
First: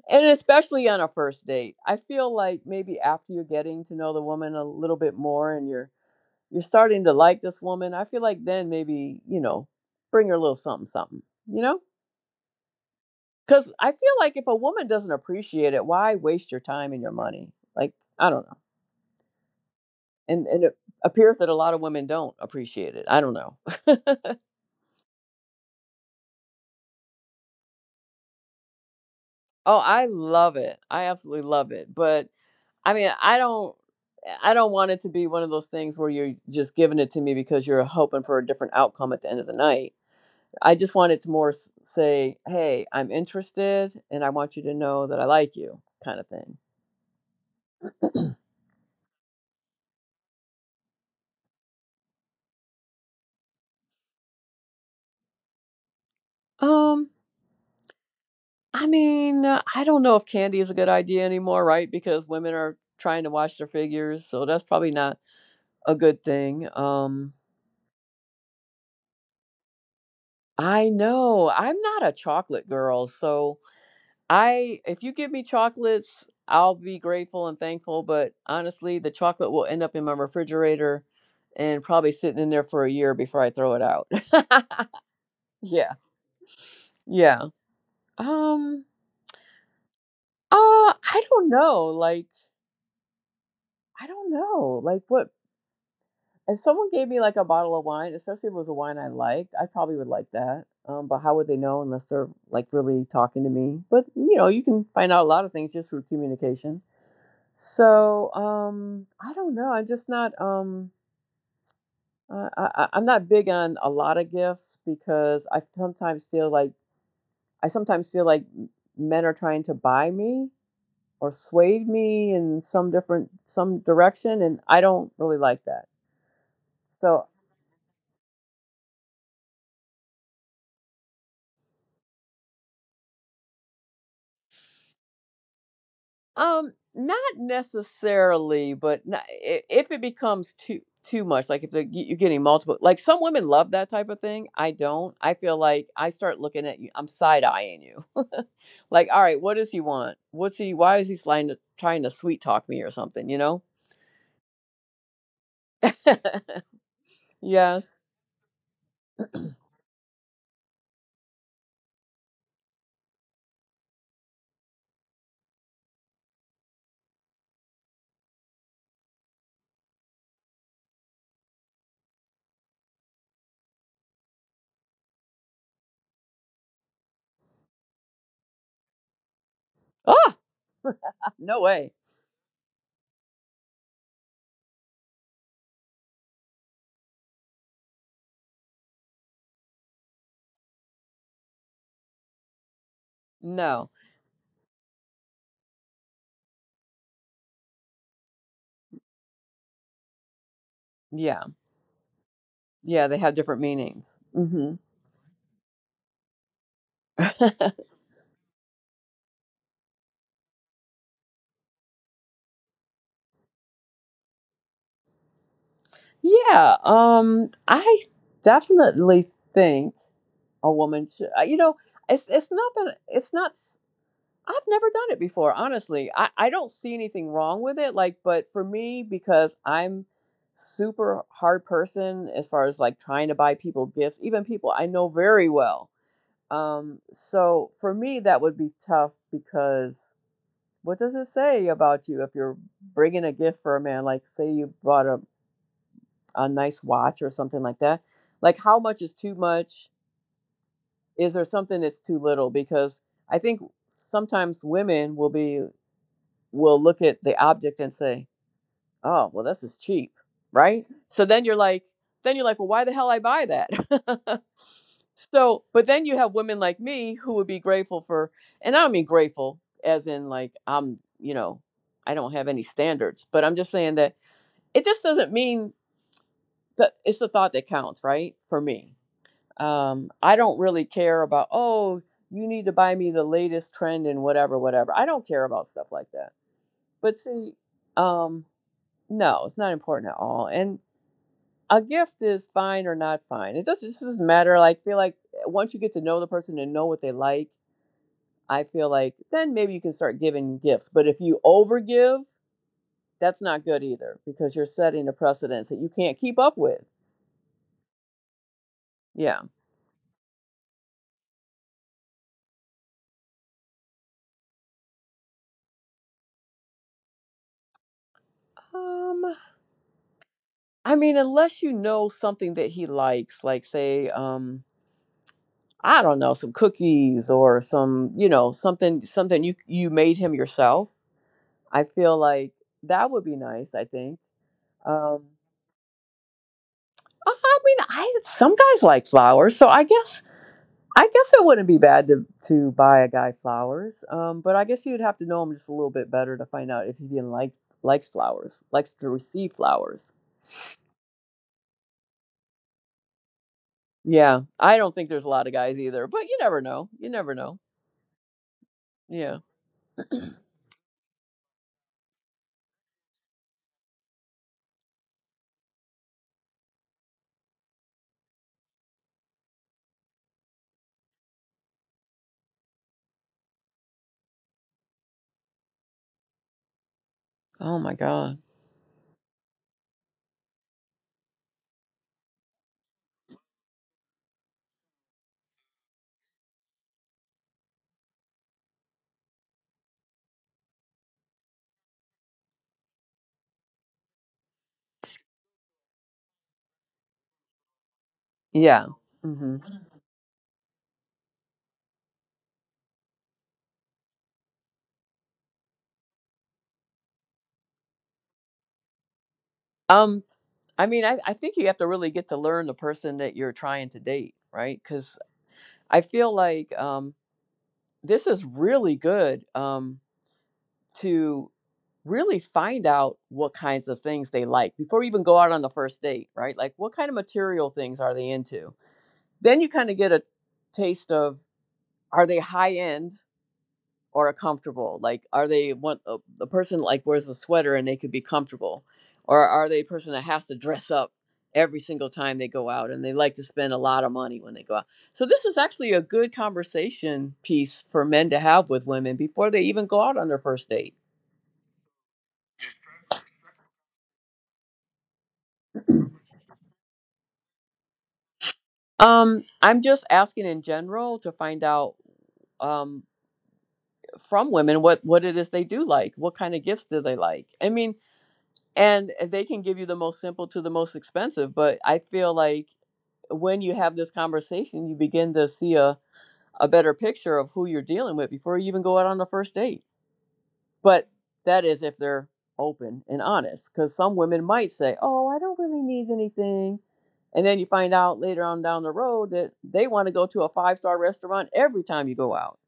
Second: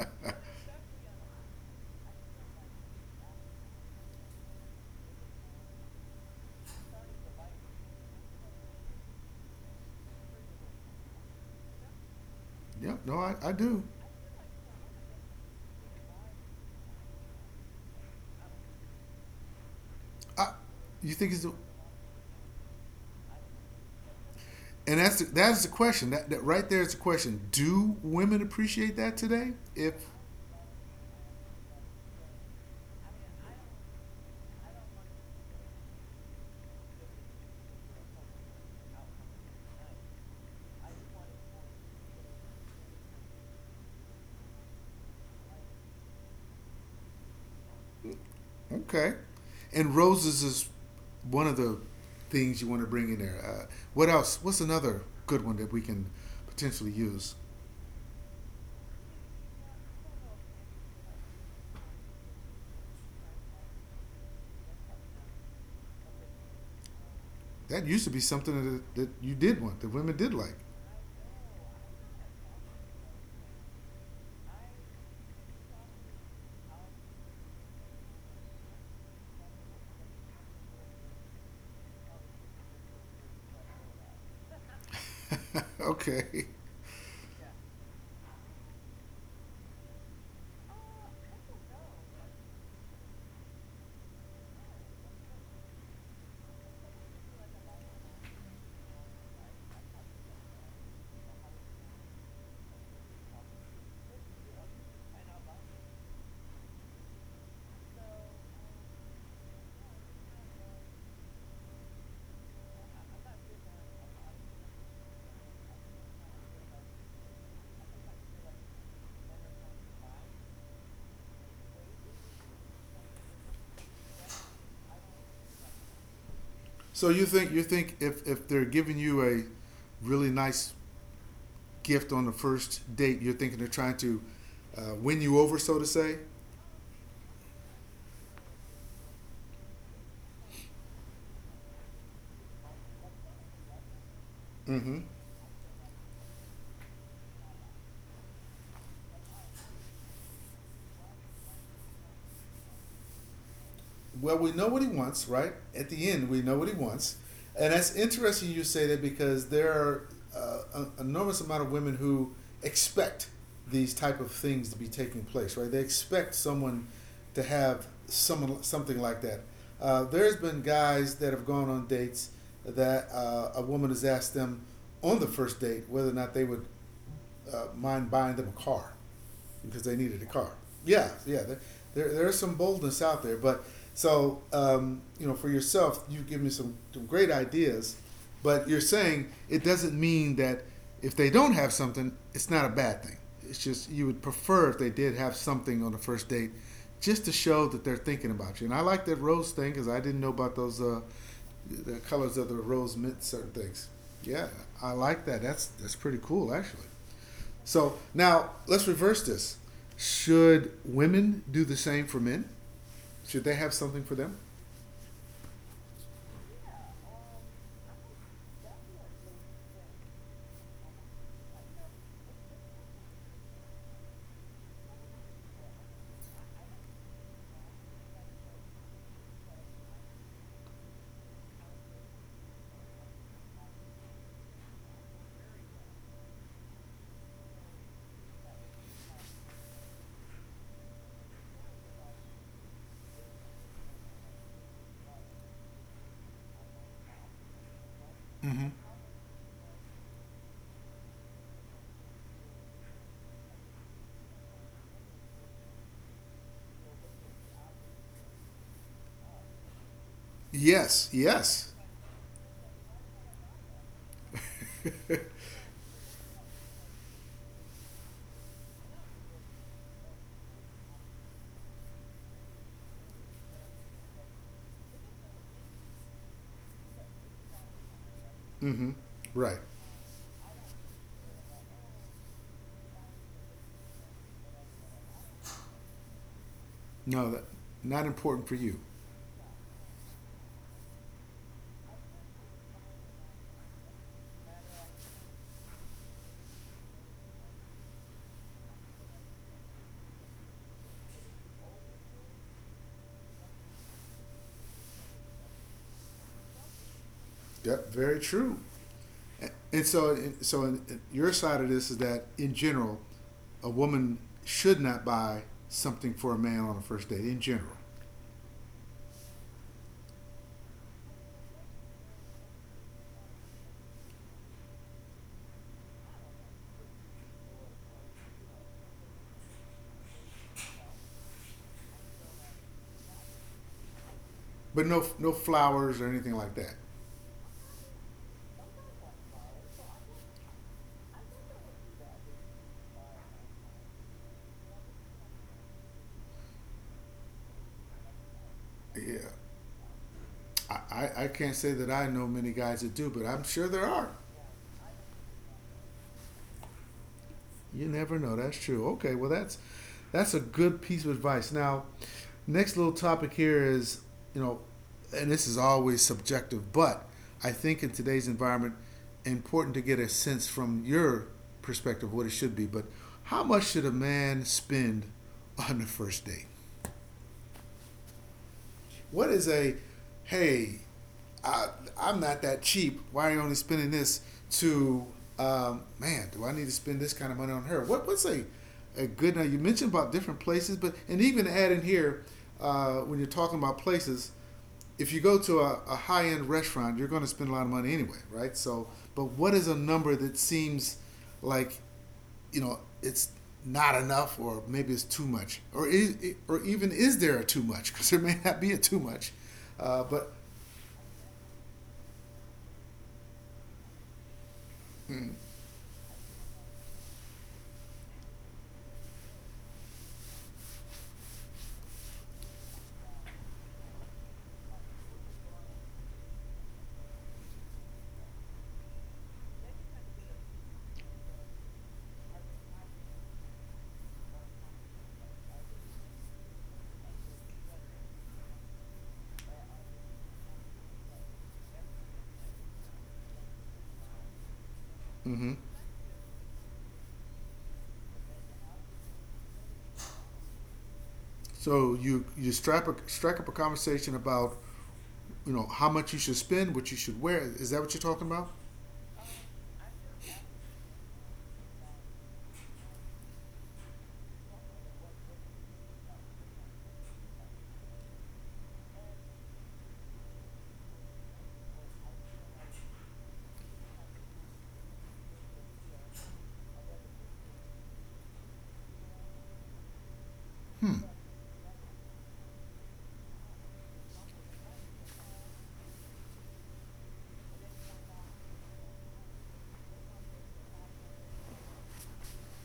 And especially on a first date, I feel like maybe after you're getting to know the woman a little bit more and you're starting to like this woman, I feel like then maybe, you know, bring her a little something something, you know. Yeah, no, I Because do. I feel like if a woman doesn't appreciate it, why waste your time and your money? Like, I don't know. and I, and it you think appears it's, that a the- lot of women don't appreciate it. I don't know. And that's the question. That right there is the question. Do women appreciate that today? Oh, If I love it, I absolutely love it. But I mean, I don't want it to be one of those things where you're just giving it to me because you're hoping for a different outcome at the end of the night. I just want it to more say, "Hey, I'm interested and I want you to know that I like you," kind of thing. Okay. And roses is one of the things you want to bring in there. What else? What's another good one that we can potentially Um, use? I mean, I don't know if candy is a good idea anymore, right? Because women are trying to watch their figures, so that's probably not a good thing. That used to be something that you did want, that women did like. I know I'm not a chocolate girl, so I if you give me chocolates, I'll be grateful and thankful, but honestly, the chocolate will end up in my refrigerator and probably sitting in there for a year before I throw it out. Yeah. Okay. Yeah. Um uh I don't know, like, I don't know. Like, what if someone gave me like a bottle of wine, especially if it was a wine I liked, I probably would like that. But how would they know unless they're like really talking to me? But you know, you can find out a lot of things just through communication. So I don't know. I'm just not. I'm not big on a lot of gifts because I sometimes feel like men are trying to buy me or sway me in some different some direction, and I don't really like that. So you So think you think if they're giving you a really nice gift on the first date, you're thinking they're trying to win you over, so to say. Not necessarily, but not, if it becomes too much, like if the, you're getting multiple, like some women love that type of thing. I Mm-hmm. don't. I feel like I start looking at you. I'm side eyeing you. Like, all right, what does he want? What's he? Why is he trying to sweet talk me or something? You know? Well, we know what he wants, right? At the end, we know what he wants, and that's Yes. interesting you say that because there are an enormous amount of women who expect these type of things to be taking place, right? They expect someone to have someone something like that. There's been guys that have gone on dates that a woman has asked them on the first date whether or not they would mind buying them a car because they needed a Ah, car. Yeah, yeah. There, no way. there, there is some boldness out there, but so for yourself, you have given me some great ideas, but you're saying it doesn't mean that if they don't have something, it's not a bad thing. It's No. just you would prefer if they did have something on the first date, just to show that they're thinking about you. And I like that rose thing because I didn't know about those Yeah. the colors of the rose Yeah. They meant have certain different things. meanings. Yeah, Hmm. I like that. That's pretty cool actually. So now let's reverse this. Should women do the same for men? Should they have something for them? Yeah. I definitely think. A woman sh you know, it's not that it's not, I've never done it before, honestly. I don't see anything wrong with it, like, but for me, because I'm super hard person as far as like trying to buy people gifts, even people I know very well. So for me that would be tough because what does it say about you if you're bringing a gift for a man, like say you brought a nice watch or something like that. Like, Mm-hmm. how much is too much? Is there something that's too little? Because I think sometimes women will look at the object and say, oh, well, this is cheap. Right, Yes, so then you're yes. like, well, why the hell I buy that? So, but then you have women like me who would be grateful for, and I don't mean grateful as in like, I'm, you know, I don't have any standards, but I'm just saying that it just doesn't mean that it's the thought that counts, right, for Mm-hmm. me. Right. I don't really care about, oh, you need to buy me the latest trend and whatever, whatever. I don't care about stuff like that. But No, that see, not um, important for you. no, it's not important at all. And a gift is fine or not fine. It doesn't matter. Like, feel like eh, once you get to know the person and know what they like, I feel like then maybe you can start giving gifts. But if you overgive, that's not good either because you're setting a precedence that you can't keep up with. Yep, very true. Yeah. And your side of this is that in general, a woman should not buy something for a man on a first date in general, Um, I mean, unless you know something that he likes, like say, I don't know, some cookies or some, you know, something you you made him yourself. I feel like that would be nice, I think. but no, Um, no flowers or anything like that. I mean, I some guys like flowers, so I guess it wouldn't be bad to buy a guy flowers. But I guess you'd have to know him just a little bit better to find out if he even likes flowers, likes to Yeah, receive flowers. I can't say that I know many guys that do, but I'm sure there are. Yeah, I don't think there's a lot of guys either, but you never know. You never know. You never know. That's true. Okay, well Yeah. that's a good piece of advice. Now, next little topic here is, you know, and this is always subjective, but I think in today's environment, important to get a sense from your perspective what it should be. But how much should a man spend on the first date? Oh my God. What is hey, I, I'm not that cheap. Why are you only spending this? To man, do I need to spend this kind of money on her? What's a good now? You mentioned about different places, but and even add in here when you're talking about places, if you go to a high end restaurant, you're going to spend a lot of money anyway, right? Yeah. So, but what Hmm. is a number that seems like it's not enough or maybe it's too much or even is there a too much because there may not be a too much Um, but I mean, I think you have to really get to learn the person that you're trying to date, right? Because I feel like this is really good, to really find out what kinds of things they like before you even go out on the first date, right? Like, what kind of material things are they into? Then you kind of get a taste of, are they high end or are comfortable? Like, are they one a person like wears a sweater and they could be comfortable, or are they a person that has to dress up every single time they go out and they like to spend a lot of money when they go out? So this mm-hmm. is actually a good conversation piece for men to have with women before they even go out on their first date. So you strap strike up a conversation about how much you should spend what you should wear is that what you're talking about. I'm just asking in general to find out um, from women what it is they do like, what kind of gifts do they like. I mean, and they can give you the most simple to the most expensive, but I feel like when you have this conversation, you begin to see a better picture of who you're dealing with before you even go out on the first date. But that is if they're open and honest, because some women might say, Oh, I don't really need anything. And then you find out later on down the road that they want to go to a five-star restaurant every time you go out.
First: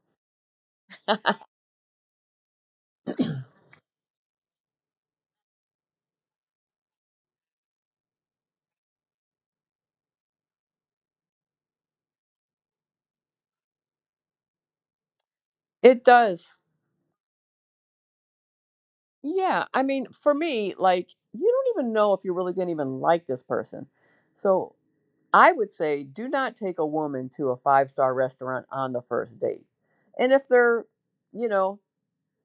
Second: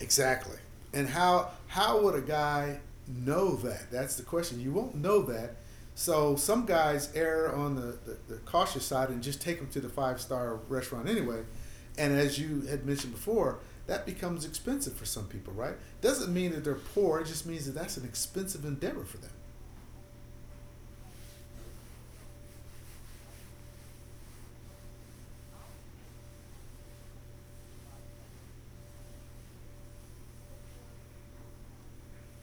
Exactly. And how would a guy know that? That's the question. You won't know that. So some guys err on the cautious side and just take them to the five-star restaurant anyway. And as you had mentioned before, that becomes expensive for some people, right? It Doesn't mean does. that they're poor. It just means that that's an expensive endeavor for them. Yeah. I mean, for me, like, you don't even know if you're really going to even like this person. So I would say do not take a woman to a five-star restaurant on the first date. And if they're, you know,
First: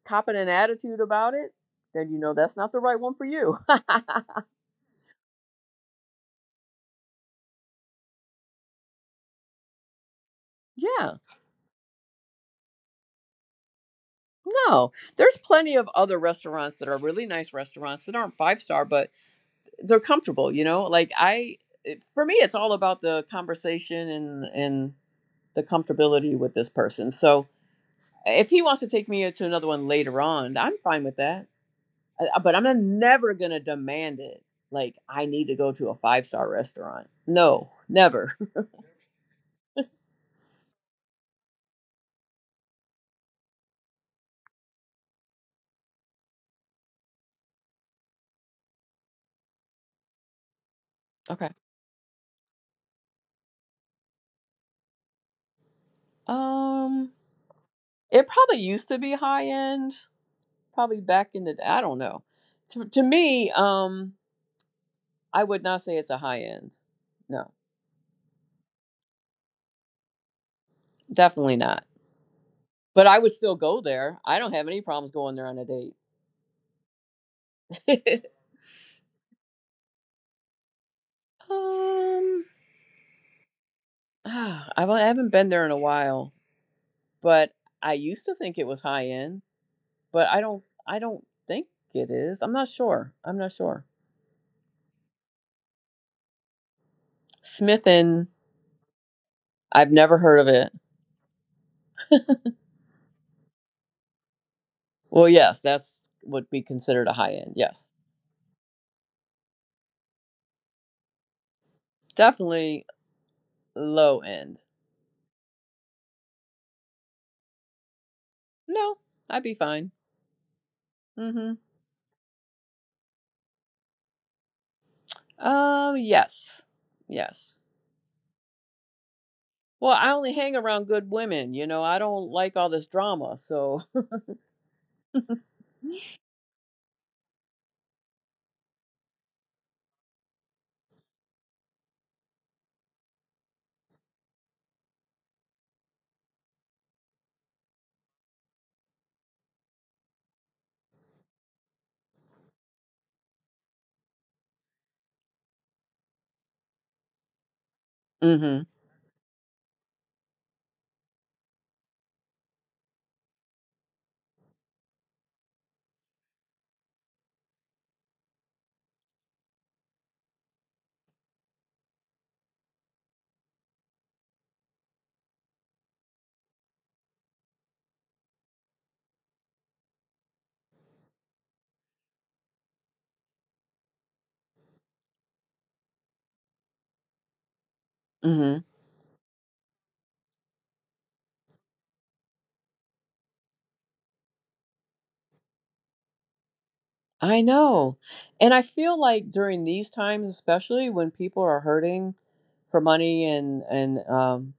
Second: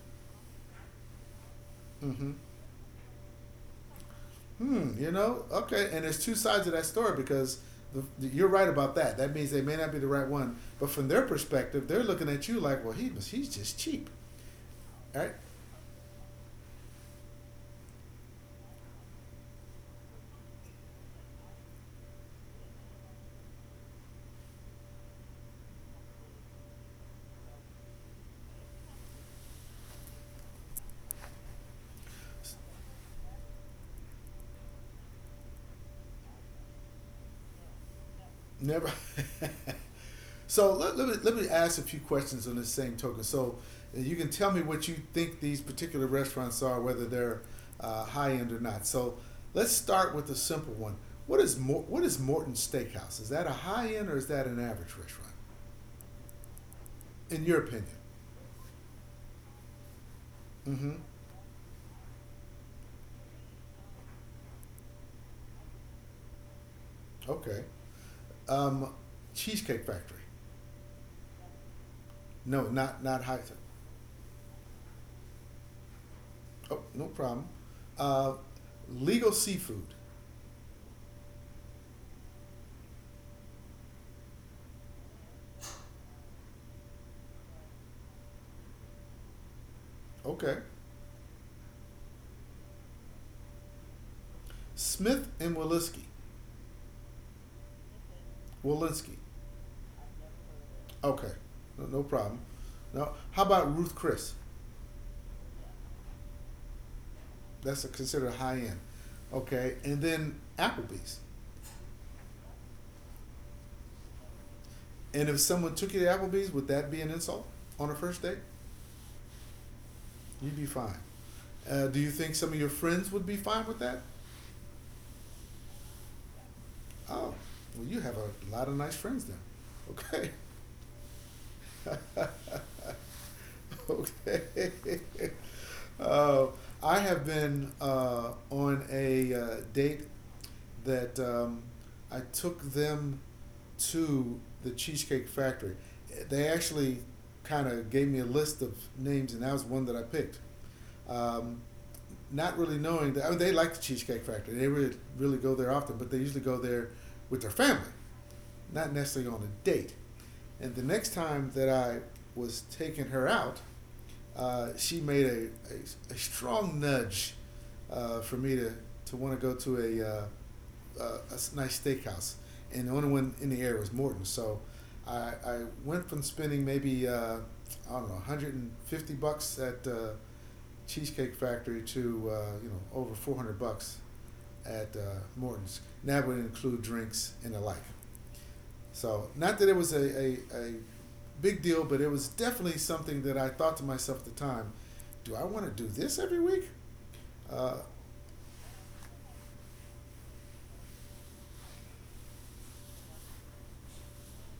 copping an attitude about it, then you Mm-hmm. know that's not the right one for you. Hmm, okay. And there's two sides to that story because you're right about that. That means they may not be the right one, but from Yeah, their perspective, they're looking at you like, well, he's just cheap, no. right? There's plenty of other restaurants that are really nice restaurants that aren't five star, but they're comfortable, you know? Like I it, for me it's all about the conversation and the comfortability with this person. So if he wants to take me to another one later on, I'm fine with that. But I'm not, never going to demand it. Like, I need to go to a five-star restaurant. No, never. Never. So let me ask a few questions on this same token. So you can tell me what you think these particular restaurants are, whether they're high end or not. So let's start with a simple one. What Okay. is what is Morton Steakhouse? Is that a high end or is that an average restaurant, Um, in your opinion? it probably used to be high end, Mm-hmm. probably back in the I don't know. To me, I would not say it's a high end. No, Okay. Um, Cheesecake Factory. definitely not. No, not But I not would high. still go there. I don't have any problems going there on a date. Oh, no problem. Uh, Legal Seafood. um, ah, I have not been there in a while, but I used to think it was high end. But I Okay. don't I don't think it is. I'm not sure. I'm not sure. Smith and Walensky. Smith and. Walensky. I've never heard of it. Okay. No, no problem. No. How about Ruth Chris? Well, yes, that's would be considered a high end. That's Yes, considered a high end. Okay. And then Applebee's. definitely low end. And if someone took you to Applebee's, would that be an insult on a first date? No, I'd be fine. You'd be fine. Mm-hmm. Do you think some of your friends would be fine with that? Yes, Oh, yes. well, you have a lot of nice friends then. Well, I Okay. only hang around good women. You know, I don't like all this drama. So. Okay. Uh, I have been on a date that I took them to the Cheesecake Factory. They actually kind of gave me a list of names, and that was one that I picked. Um, not really knowing that I mean, they like the Cheesecake Factory. They really really go there often, but they usually go there with their family Mm-hmm. not necessarily on a date. And the next time that I was taking her out, she made a strong nudge for me to want to go to a, uh, a, a nice steakhouse. And the only one in the area was Morton's. So I went from spending maybe, I don't know, 150 bucks at Cheesecake Factory to, over 400 bucks at Morton's. And that would include drinks and the like. Mm-hmm. So, not that it was a big deal, but it was definitely something that I thought to myself at the time do I want to do this every week? I Uh, know, and I feel like during these times, especially when people are hurting for money and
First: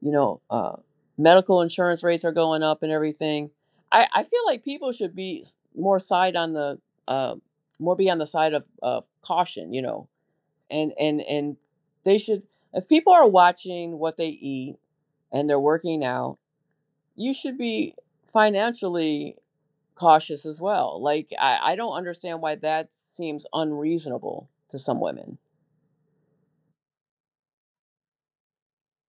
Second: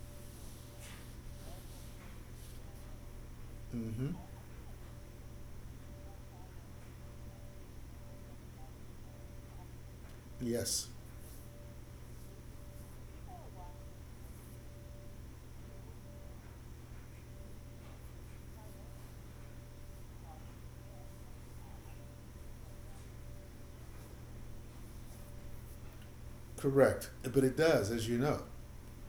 you know, uh, medical insurance rates are going up and everything. mm I, hmm. I feel like people should be more side on the uh, more be on the side of caution, Yes. and they should if people are watching what they eat and they're working out, you should be financially cautious as well. Like I don't understand why that seems unreasonable to some women. Correct. But it does, as you know.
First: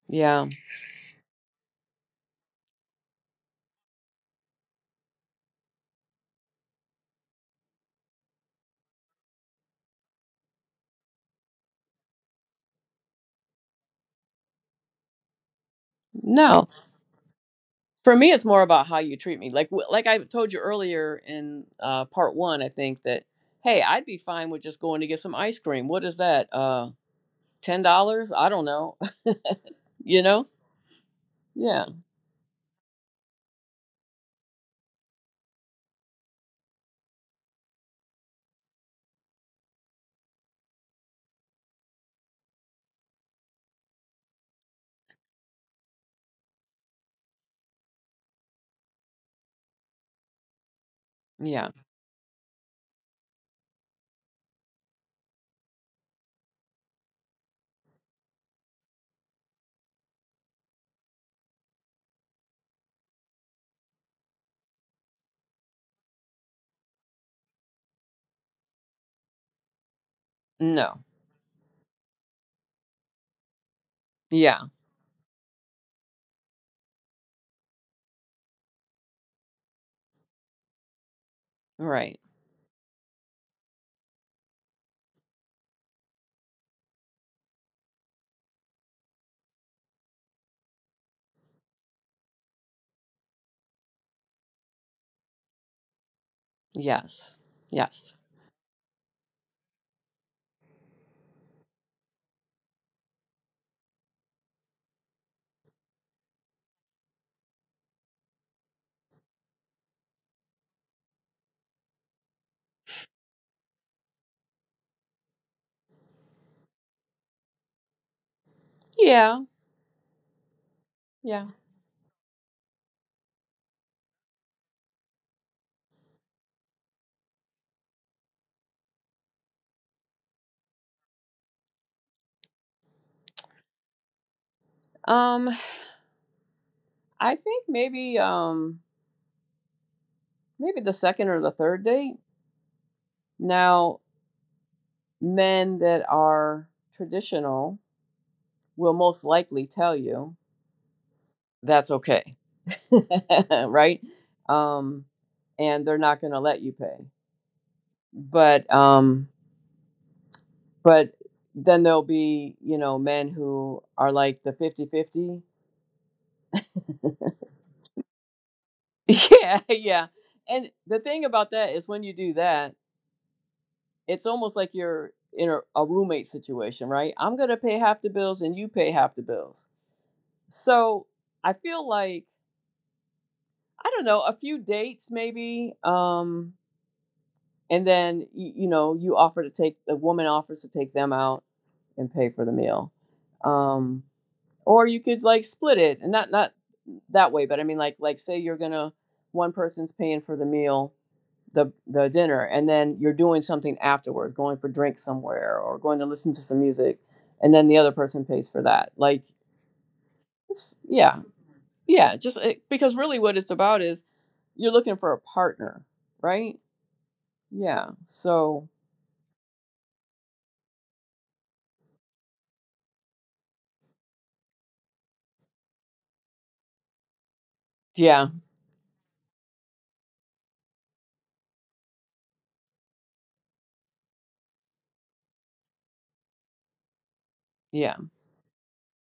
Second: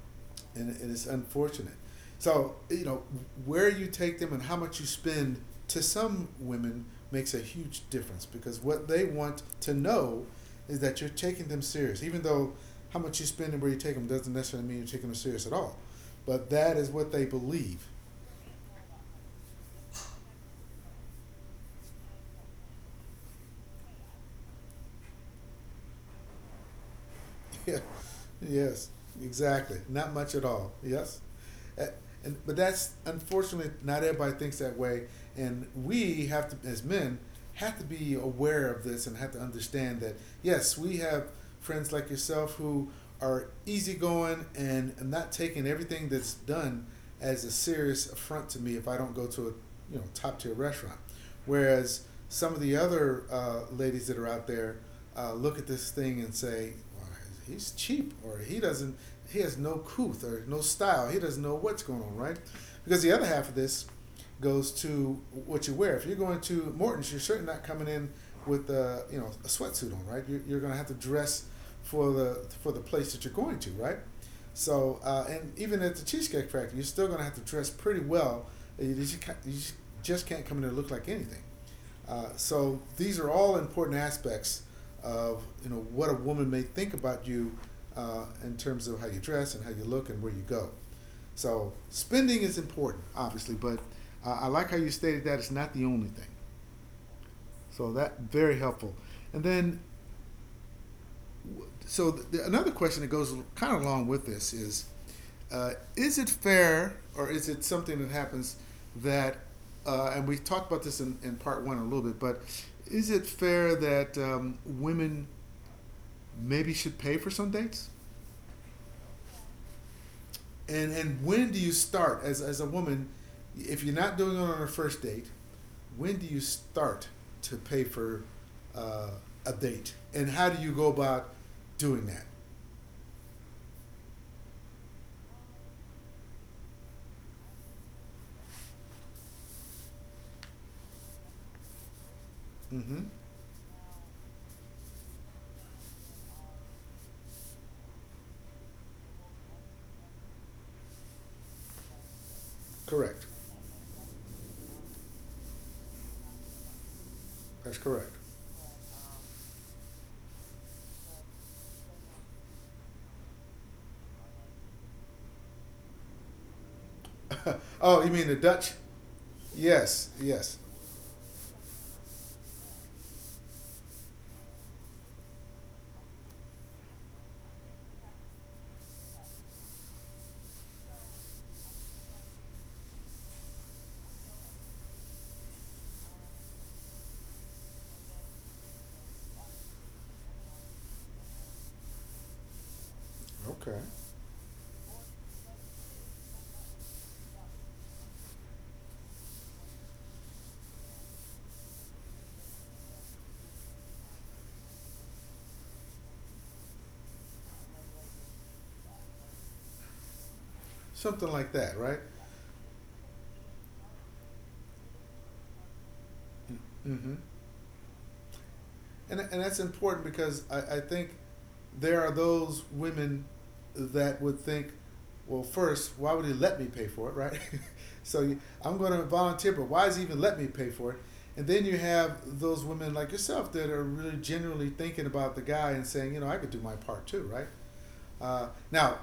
Yeah. And, it's unfortunate. So where you take them and how much you spend to some women makes a huge difference because what they want to know is that you're taking them serious, even though how much you spend and where you take them doesn't necessarily mean you're taking them serious at all. But No. that is what they believe. For me, it's more about how you treat me. Like I told you earlier in part one, I think that hey, I'd be fine with just going to get some ice cream. What is that? Yeah. $10? I don't Yes, know. exactly. Not you much at know? all. Yes. Uh, Yeah. And but that's unfortunately not everybody thinks that way, and we have to, as men, have to be aware of this and have to understand that yes, we have friends like yourself who are easygoing and not taking everything that's done as a serious affront to me if I don't go to a top tier restaurant. Yeah. Whereas some of the other ladies that are out there look at this thing and say, well, he's cheap, or he doesn't, he has no couth or no style. He doesn't know what's going on, right? Because the other half of this goes to what you wear. If you're going to Morton's, you're certainly not coming in with a a sweatsuit on, right? You're going to have to No. dress for the place that you're going to, right? Yeah. So, and even at the Cheesecake Factory, you're still going to have to dress pretty well. You can't come in there and look like anything. Right. So these are all important aspects of what a woman may think about you in terms of how you dress and how you look and where you go. So spending is important, obviously, but I like how you stated that it's not the only thing. Yes. So Yes. that very helpful. And then another question that goes kind of along with this is it fair or is it something that happens that, and we talked about this in part one a little bit, but is it fair that women maybe should pay for some dates? Yeah. And Yeah. when do you start as a woman, if you're not doing it on a first date, when do you start to pay for uh, a date, and how do you go about doing that? Um, I think maybe maybe the second or the third date. Mm-hmm. Now, men that are traditional will most likely tell you that's okay. Correct. Right? Um, and they're not going to let you pay. That's correct. But um, but then there'll be men who are like the 50/50. Oh, you mean the Dutch? Yeah, yeah. Yes, yes. And the thing about that is when you do that, it's almost like you're in a roommate situation, right? I'm going to pay half the bills and you pay half the bills. So I feel like I don't know a few dates maybe. And then you know you offer to take the woman offers to take them out and pay for the meal. Okay. Um, or you could like split it, and not that way, but I mean like say you're gonna one person's paying for the meal, the dinner, and then you're doing something afterwards, going for drinks somewhere or going to listen to some music, and then the other person pays for that. Like, it's, yeah, Something like that, right? yeah, just it, because really what it's about is you're looking for a partner, right? Mm-hmm. Yeah. So And that's important because I think there are those women that would think, well, first, why would he let me pay for it, right? yeah, So I'm going to volunteer, but why is he even let me pay for it? And then you have those women like yourself that are really genuinely thinking about the guy and saying, you know, I could do my part too, right? yeah. Now,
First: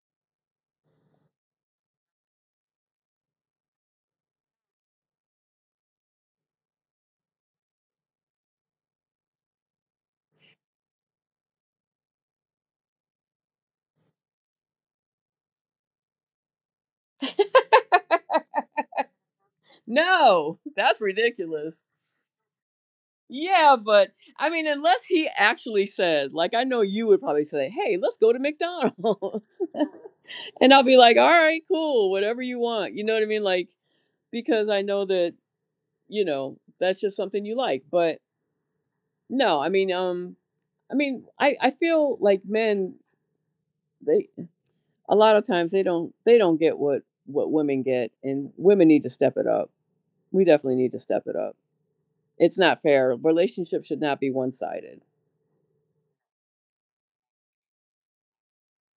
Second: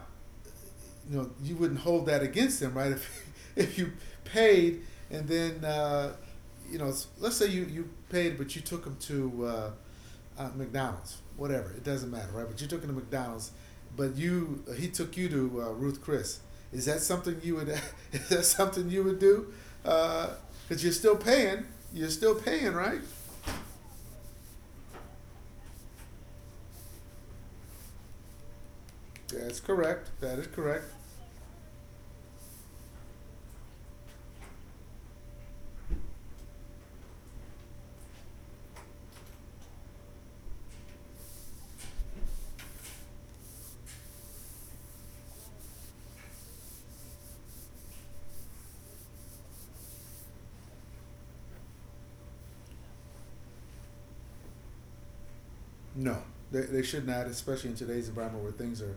you know, you wouldn't hold that against them, right? If you paid and then you know, let's say you paid, but you took them to McDonald's, whatever. It doesn't matter, right? But you took him to McDonald's, but you he took you to Ruth Chris. Is that something you would? Is that something you would do? Because No, you're that's still paying. ridiculous. You're still paying, right? Yeah, but I mean, unless he actually said, like, I know you would probably say, hey, let's go to That's McDonald's. correct. That is And I'll correct. be like, all right, cool, whatever you want. You know what I mean? Like, because I know that, that's just something you like. But no, I mean, I mean, I feel like men, they, a lot of times they don't get what women get and women need to step it up. We definitely need to step it up. It's not fair. Relationships should not be one sided. No, they should not, especially in today's environment where things are,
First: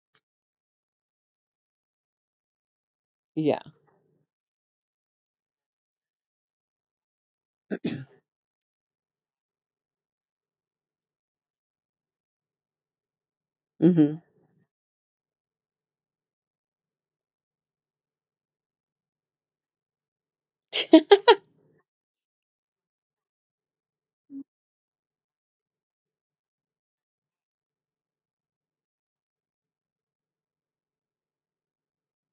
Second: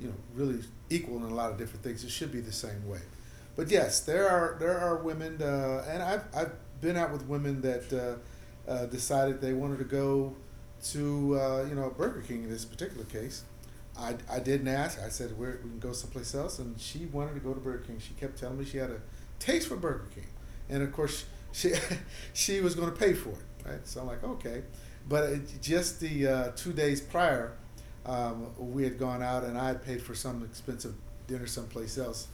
you know, really equal in a lot of different things. It should be the same way. Yeah. But yes, there are women, and I've been out with women that decided they wanted to go to you know Burger King in this particular case, I, Hmm. I didn't ask. I said we're, we can go someplace else, and she wanted to go to Burger King. She kept telling me she had a taste for Burger King, and of course she she was going to pay for it, right? So I'm like, okay, but it, just the two days prior, we had gone out and I had paid for some expensive dinner someplace else.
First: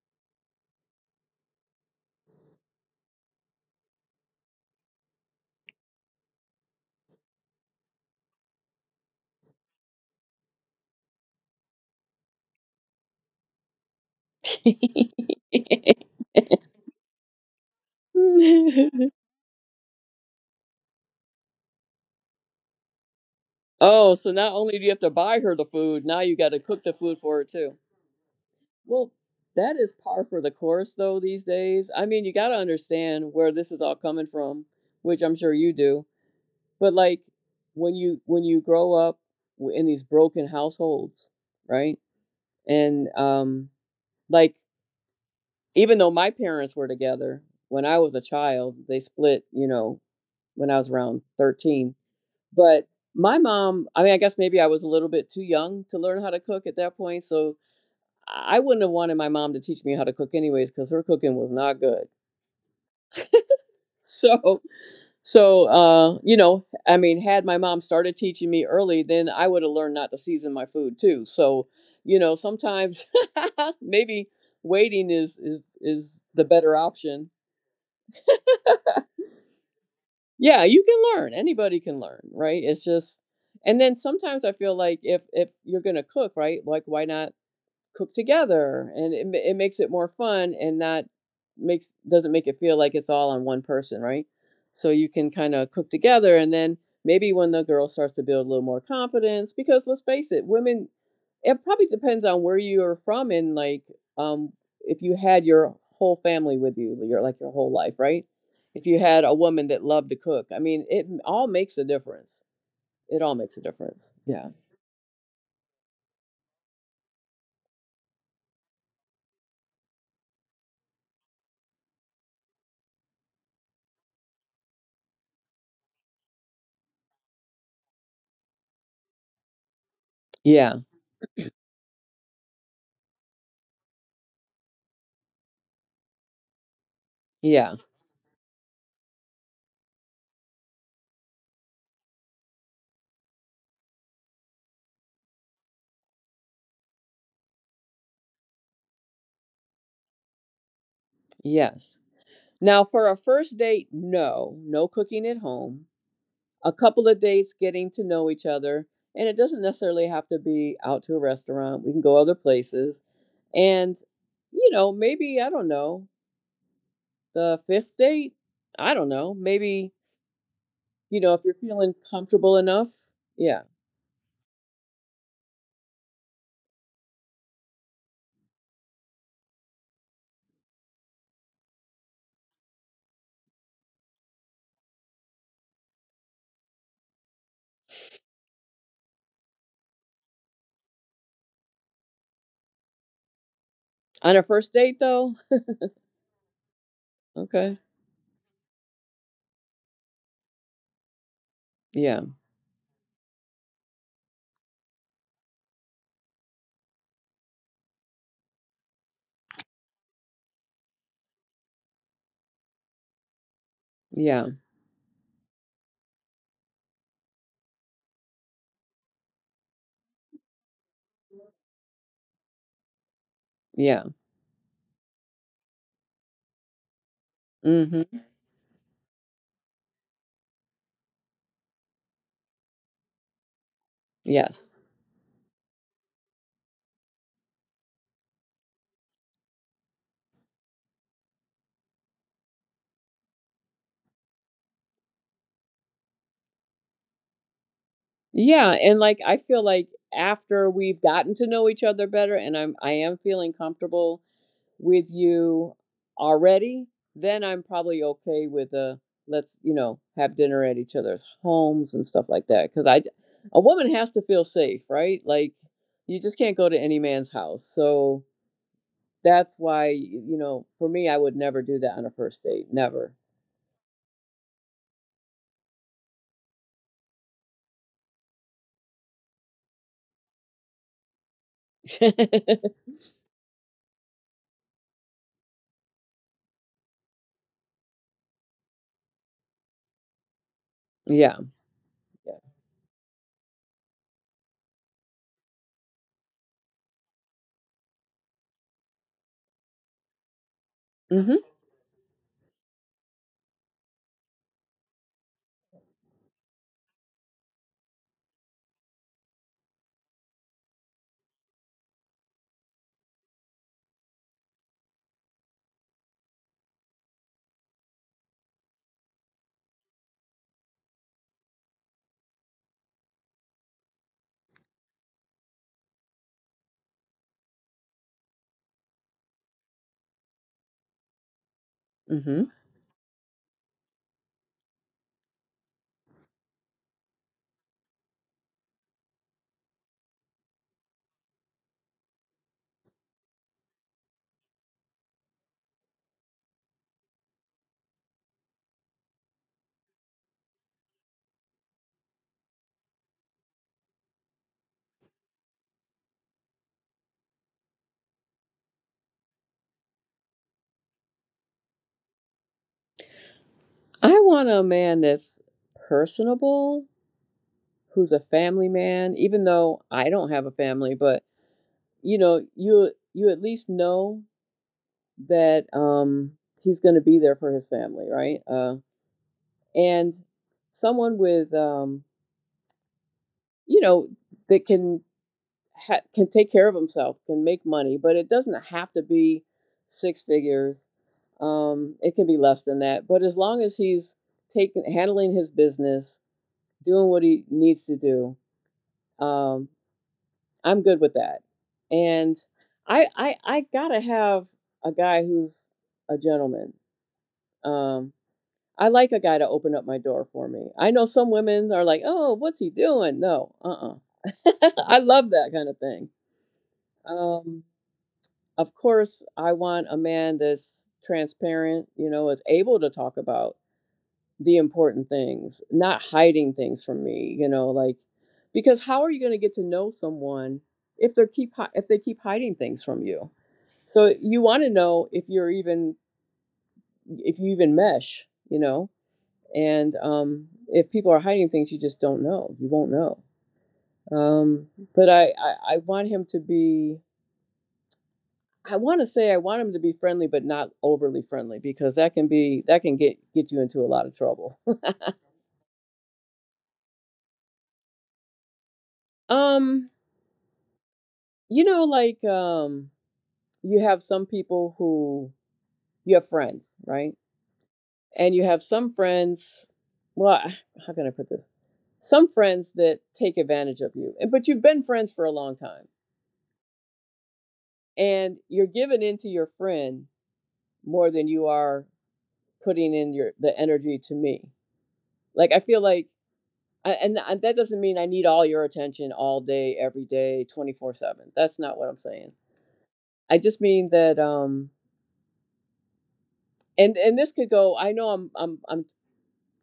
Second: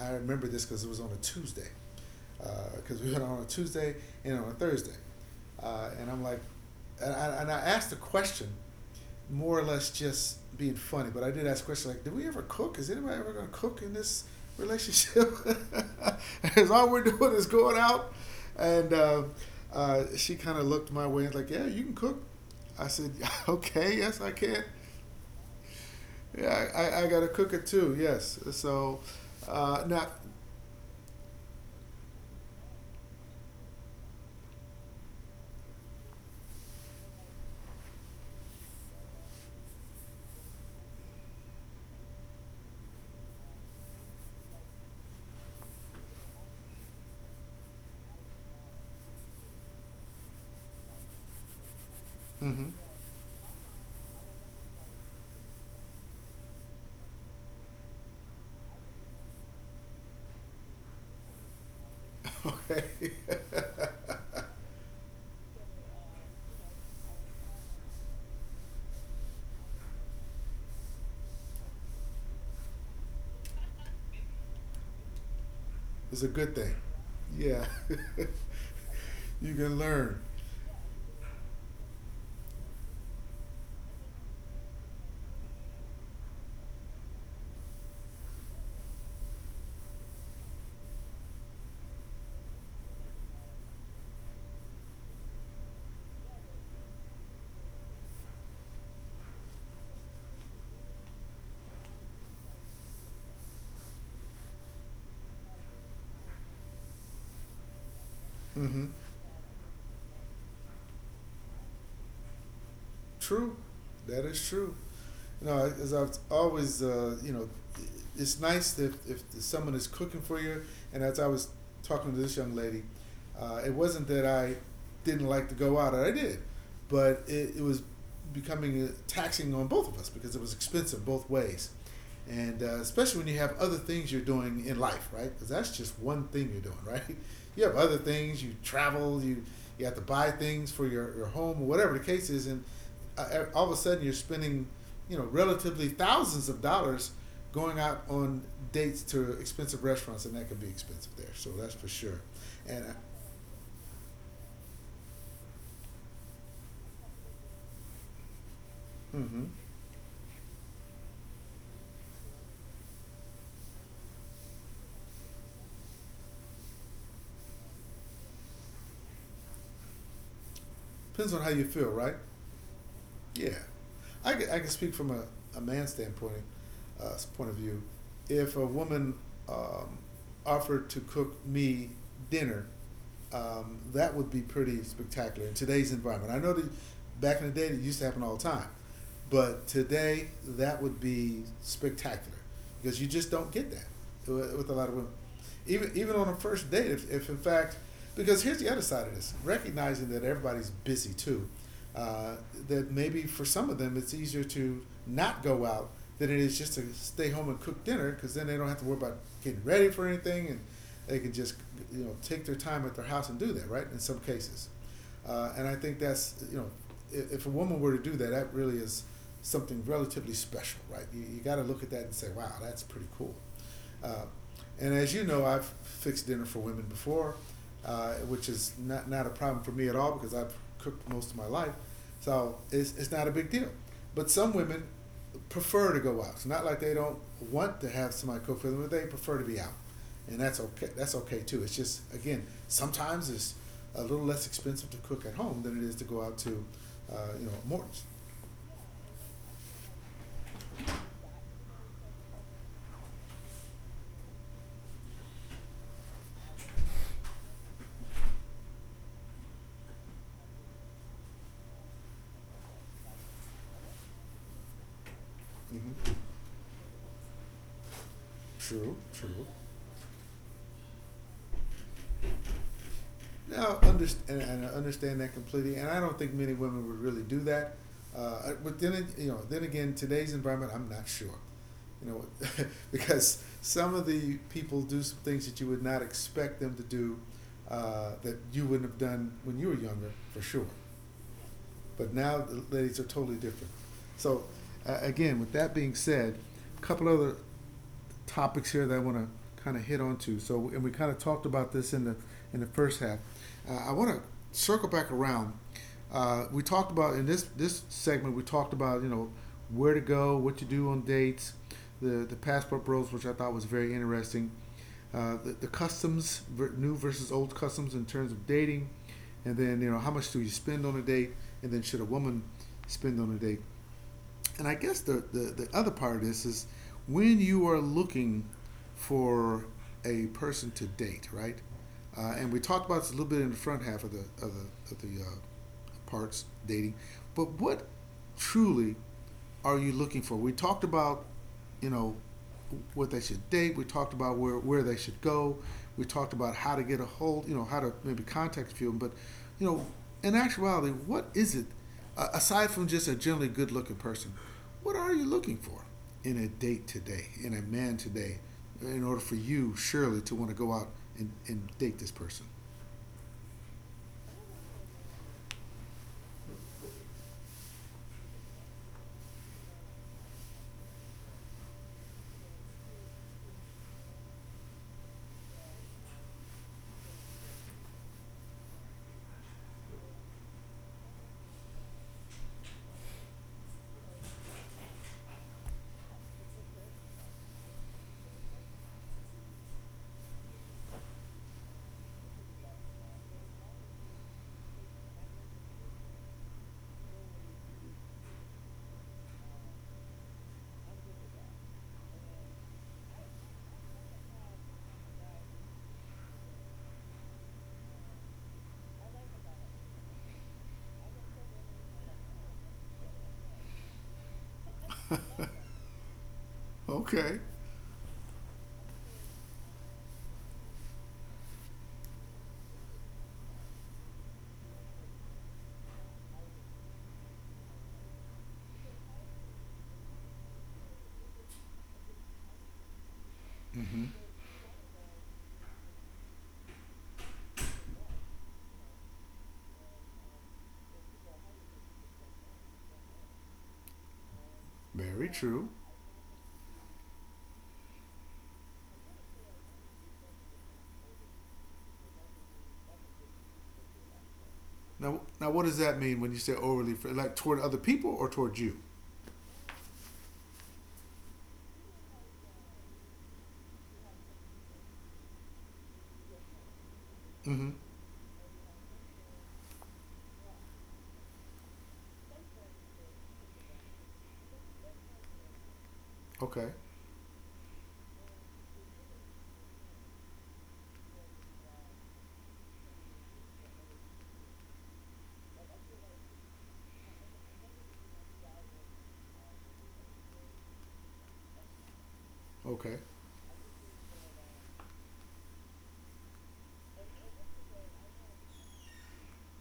I remember this because it was on a Tuesday, because we went on a Tuesday and on a Thursday, and I'm like, and I asked the question more or less just being funny. But I did ask questions like, "Did we ever cook? Is anybody ever going to cook in this relationship?" Because all we're doing is going out, and uh, uh, she kind of looked my way and was like, "Yeah, you can cook." I said, "Okay, Oh, yes, I so not can. only do you have to buy her the food, now you got to Yeah, cook the I food got to for her cook it too. too. Yes." So Well, that is now, par for the course, though, these days. I mean, you got to understand where this is all coming from, which I'm sure you do. But like when you grow up in these broken households, right? And like even though my parents were together when I was a child, they split. You know, when I was around 13. hmm. But my mom, I mean, I guess maybe I was a little bit too young to learn how to cook at that point. So I wouldn't have wanted my mom to teach me how to cook anyways, because her cooking was not good. Okay. So, I mean, had my mom started teaching me early, then I would have learned not to season my food too. So, sometimes maybe waiting is, is It's a the good thing. better option. Yeah, you can learn. Yeah, you can learn. Anybody can learn, right? It's just, and then sometimes I feel like if you're going to cook, right? Like, why not cook together and it makes it more fun and not makes doesn't make it feel like it's all on one person, right? So you can kind of cook together and then maybe when the girl starts to build a little more confidence, because let's face it, women, it probably depends on where you're from and like um if you had your whole family with you your like your whole life, right? Mm-hmm. If you had a woman that loved to cook, I mean, it all makes a difference. It all True, makes a difference. that is Yeah, true. You know, as I've always, you know, it's nice if someone is cooking for you. And as I was talking to this young lady, it wasn't that I didn't like to go out, I did, but it was becoming taxing on both of us because it was yeah, expensive both ways. And especially when you have other things you're doing in life, right? Because that's just one thing you're doing, right? You have yeah. other things. You travel. You have to buy things for your home or whatever the case is, and all of a sudden you're spending, you know, relatively thousands of dollars going out on dates to expensive restaurants, and that can be expensive there. So that's for Yes. sure. Now, And for a first date, no, no cooking at home. A couple of dates getting to know each other. And it mm-hmm, doesn't necessarily have to be out to a restaurant. We can go other places. And, maybe, I don't know, the fifth date, I don't know. Maybe, depends on if how you're you feel, feeling right? comfortable enough. Yeah, Yeah. I can speak from a man's standpoint, point of view. If a woman um, offered to cook me dinner, that would be pretty spectacular in today's environment. I know that back in the day, it used to happen all the time. But today, that would be spectacular because you just don't get that On a with a first lot of date, women. though. Even even on a first date, if in fact, Okay. because here's the other side of this recognizing that everybody's busy too, Yeah. uh, that maybe for some of them it's easier to not go out than it is just to stay home and cook dinner because then they don't have to worry about getting ready for anything and they can just you know take their time at their house and do that right in some Yeah. cases and I think that's, you know, if a woman were to do that, that really is something relatively special, right? You got to look at that and say, wow, that's pretty cool. Yeah. Uh, and as you know, I've fixed dinner for women before, Hmm. which is not, not a problem for me at all because I've cooked most of my life. So it's not a big deal. But some Yes. women prefer to go out. It's not like they don't want to have somebody cook for them, but they prefer to be out and that's okay. That's okay too. It's just again, sometimes it's a little less expensive to cook at home than it is to go out to, you know, Morton's. Yeah, and like I feel like after we've gotten to know each other better and I am feeling comfortable with you already, then I'm probably okay with a let's have dinner at each other's homes and stuff like that. Because a woman has to feel safe, right? Like Mm-hmm. you just can't go to any man's house. So True, true. that's why for me, I would never do that on a first date. Never. Now, understand, and I understand that completely, and I don't think many women would really do that. But then, you know, then again, today's environment, I'm not sure. You know, because some of the people do some things that you would not expect them to do that you wouldn't have done when you were younger, for sure. Yeah. But now the ladies are totally different. So, again, with that being said, a couple other topics here that I want to kind of hit on to. So, and we kind of Mhm. talked about this in the first half. I want to circle back around. We talked about in this this segment. We talked about you know where to go, what to do on dates, the passport bros, which I thought was very interesting the customs, new versus old customs in terms of dating, and then you know how much do you spend on a date, and then should a woman spend on a date, and I guess the other part of this is when you are looking for a person to date, right? Mhm. And we talked about this a little bit in the front half of of the parts dating, but what truly are you looking for? We talked about you know, what they should date. We talked about where they should go. We talked about how to get a hold, you know, how to maybe contact a few of them. But, you know, in actuality, what is it, aside from just a generally good looking person, what are you looking for in a date today, in a man today, in order for you, Shirley, to want to go out and date this person? I want a man that's personable, who's a family man, even though I don't have a family, but you at least know that he's going to be there for his family, right? And someone with you know that can can take care of himself, can make money, but it doesn't have to be six figures. It can be less than that, but as long as he's taking handling his business, doing what he needs to do, um, I'm good with that. And I gotta have a guy who's a gentleman. Um, I like a guy to open up my door for me. I know some women are like, oh, what's he doing? No, I love that kind of thing. Okay. Um, of course, I want a man that's transparent, is able to talk about the important things, not hiding things from me, like because how are you going to get to know someone if they keep if they keep hiding things from you? Mm-hmm. So you want to know if you even mesh, and if people are hiding things, you just don't know. You won't know. Um, but I, Very I true. I want him to be. I want to say I want him to be friendly, but not overly friendly because that can get you into a lot of trouble. Now, now, what does that mean when you say overly, like toward other people or toward you? Um, you know, like you have some people who you have friends, right? Mm-hmm. And you have some friends, well, how can I put this? Some friends that take advantage of you, but you've been friends for a long time, Okay. and you're giving in to your friend more than you are putting in your the energy to me. Like I feel like, and that doesn't mean I need all your attention all day, every day, 24/7. That's not what I'm saying. Okay. I just mean that, and this could go. I know I'm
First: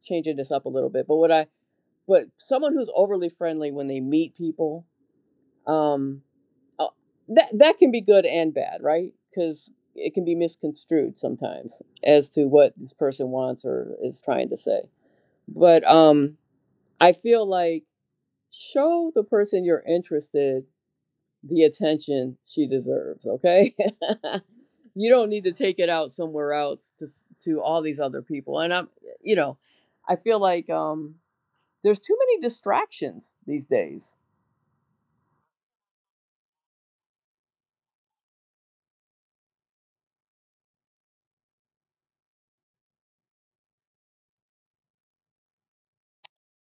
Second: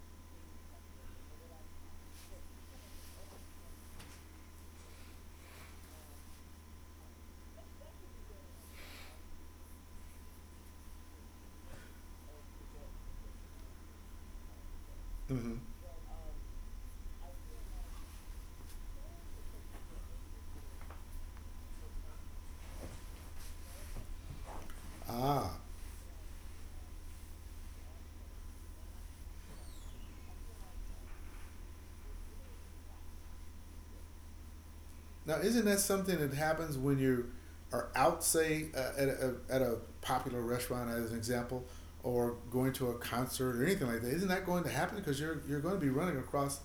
changing this up a little bit, but what I but someone who's overly friendly when they meet people um uh, that can be good and bad, right? Because it can be misconstrued sometimes as to what this person wants or is trying to say. Mm-hmm. But I feel like show the person you're interested the attention she deserves. Okay. You don't need to Ah, take it out somewhere else to all these other people and I'm you know I feel like there's too many distractions these days. now isn't that something that happens when you are out, say, at a popular restaurant, as an example, or going to a concert or anything like that? Isn't that going to happen because you're going to be running across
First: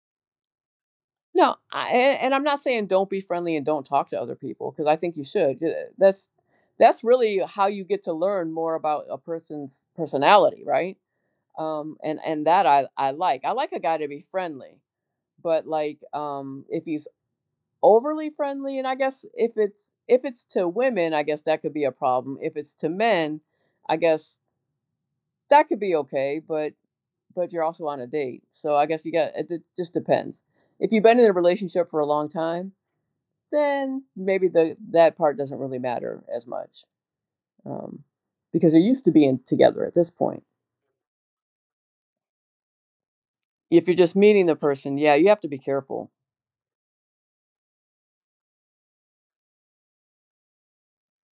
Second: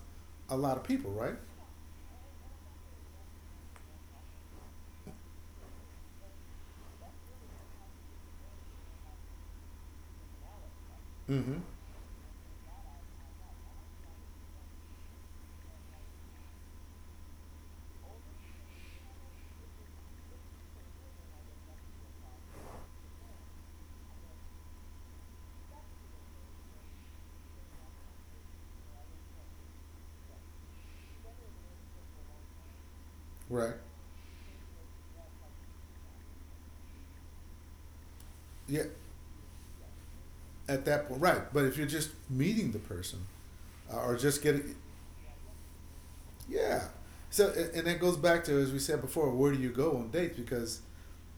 a lot of people, right? No, I, and I'm not saying don't be friendly and don't talk to other people because I think you should. Yeah, That's really how you get to learn more about a person's personality, right? Mm-hmm. And that I like. I like a guy to be friendly, but like if he's overly friendly, and I guess if it's to women, I guess that could be a problem. If it's to men, I guess that could be okay. But you're also on a date, so I guess you got it. Just depends. If you've been in a relationship for a long time Right. then maybe the that part doesn't really matter as much, um, because they're Yeah, used to being together at this point. at that point, right. But if you're just meeting the person, If you're just or just meeting the getting. person, yeah, you have to be careful. Yeah. So and that goes back to, as we said before, where do you go on dates? Because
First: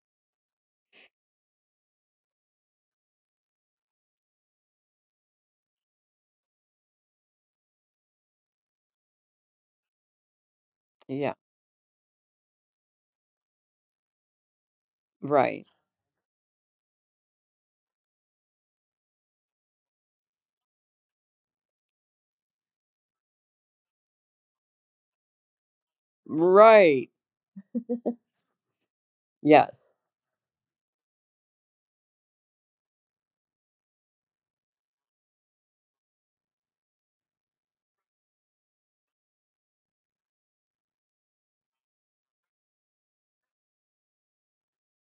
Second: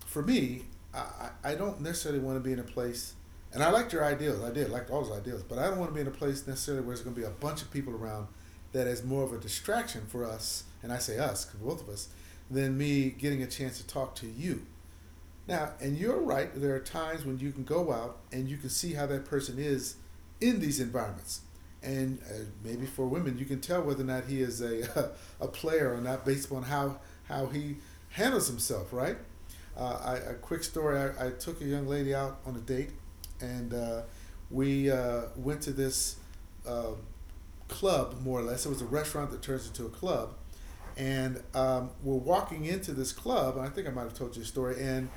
for me, I, I don't necessarily want to be in a place, and I liked your ideals. I did like all those ideals, but I don't want to be in a place necessarily where there's going to be a bunch of people around that is more of a distraction for us. And I say Yeah, us because both of us, than me getting a chance to talk to you. right, Now, and you're right, there are times when you can go out and you can see how that person is in these environments. And maybe for women, you can tell whether or not he is a, a player or not based upon right, how he handles himself, right? yes. A quick story I took a young lady out on a date, and we went to this uh, club, more or less. It was a restaurant that turns into a club. And we're walking into this club, and I think I might have told you a story, and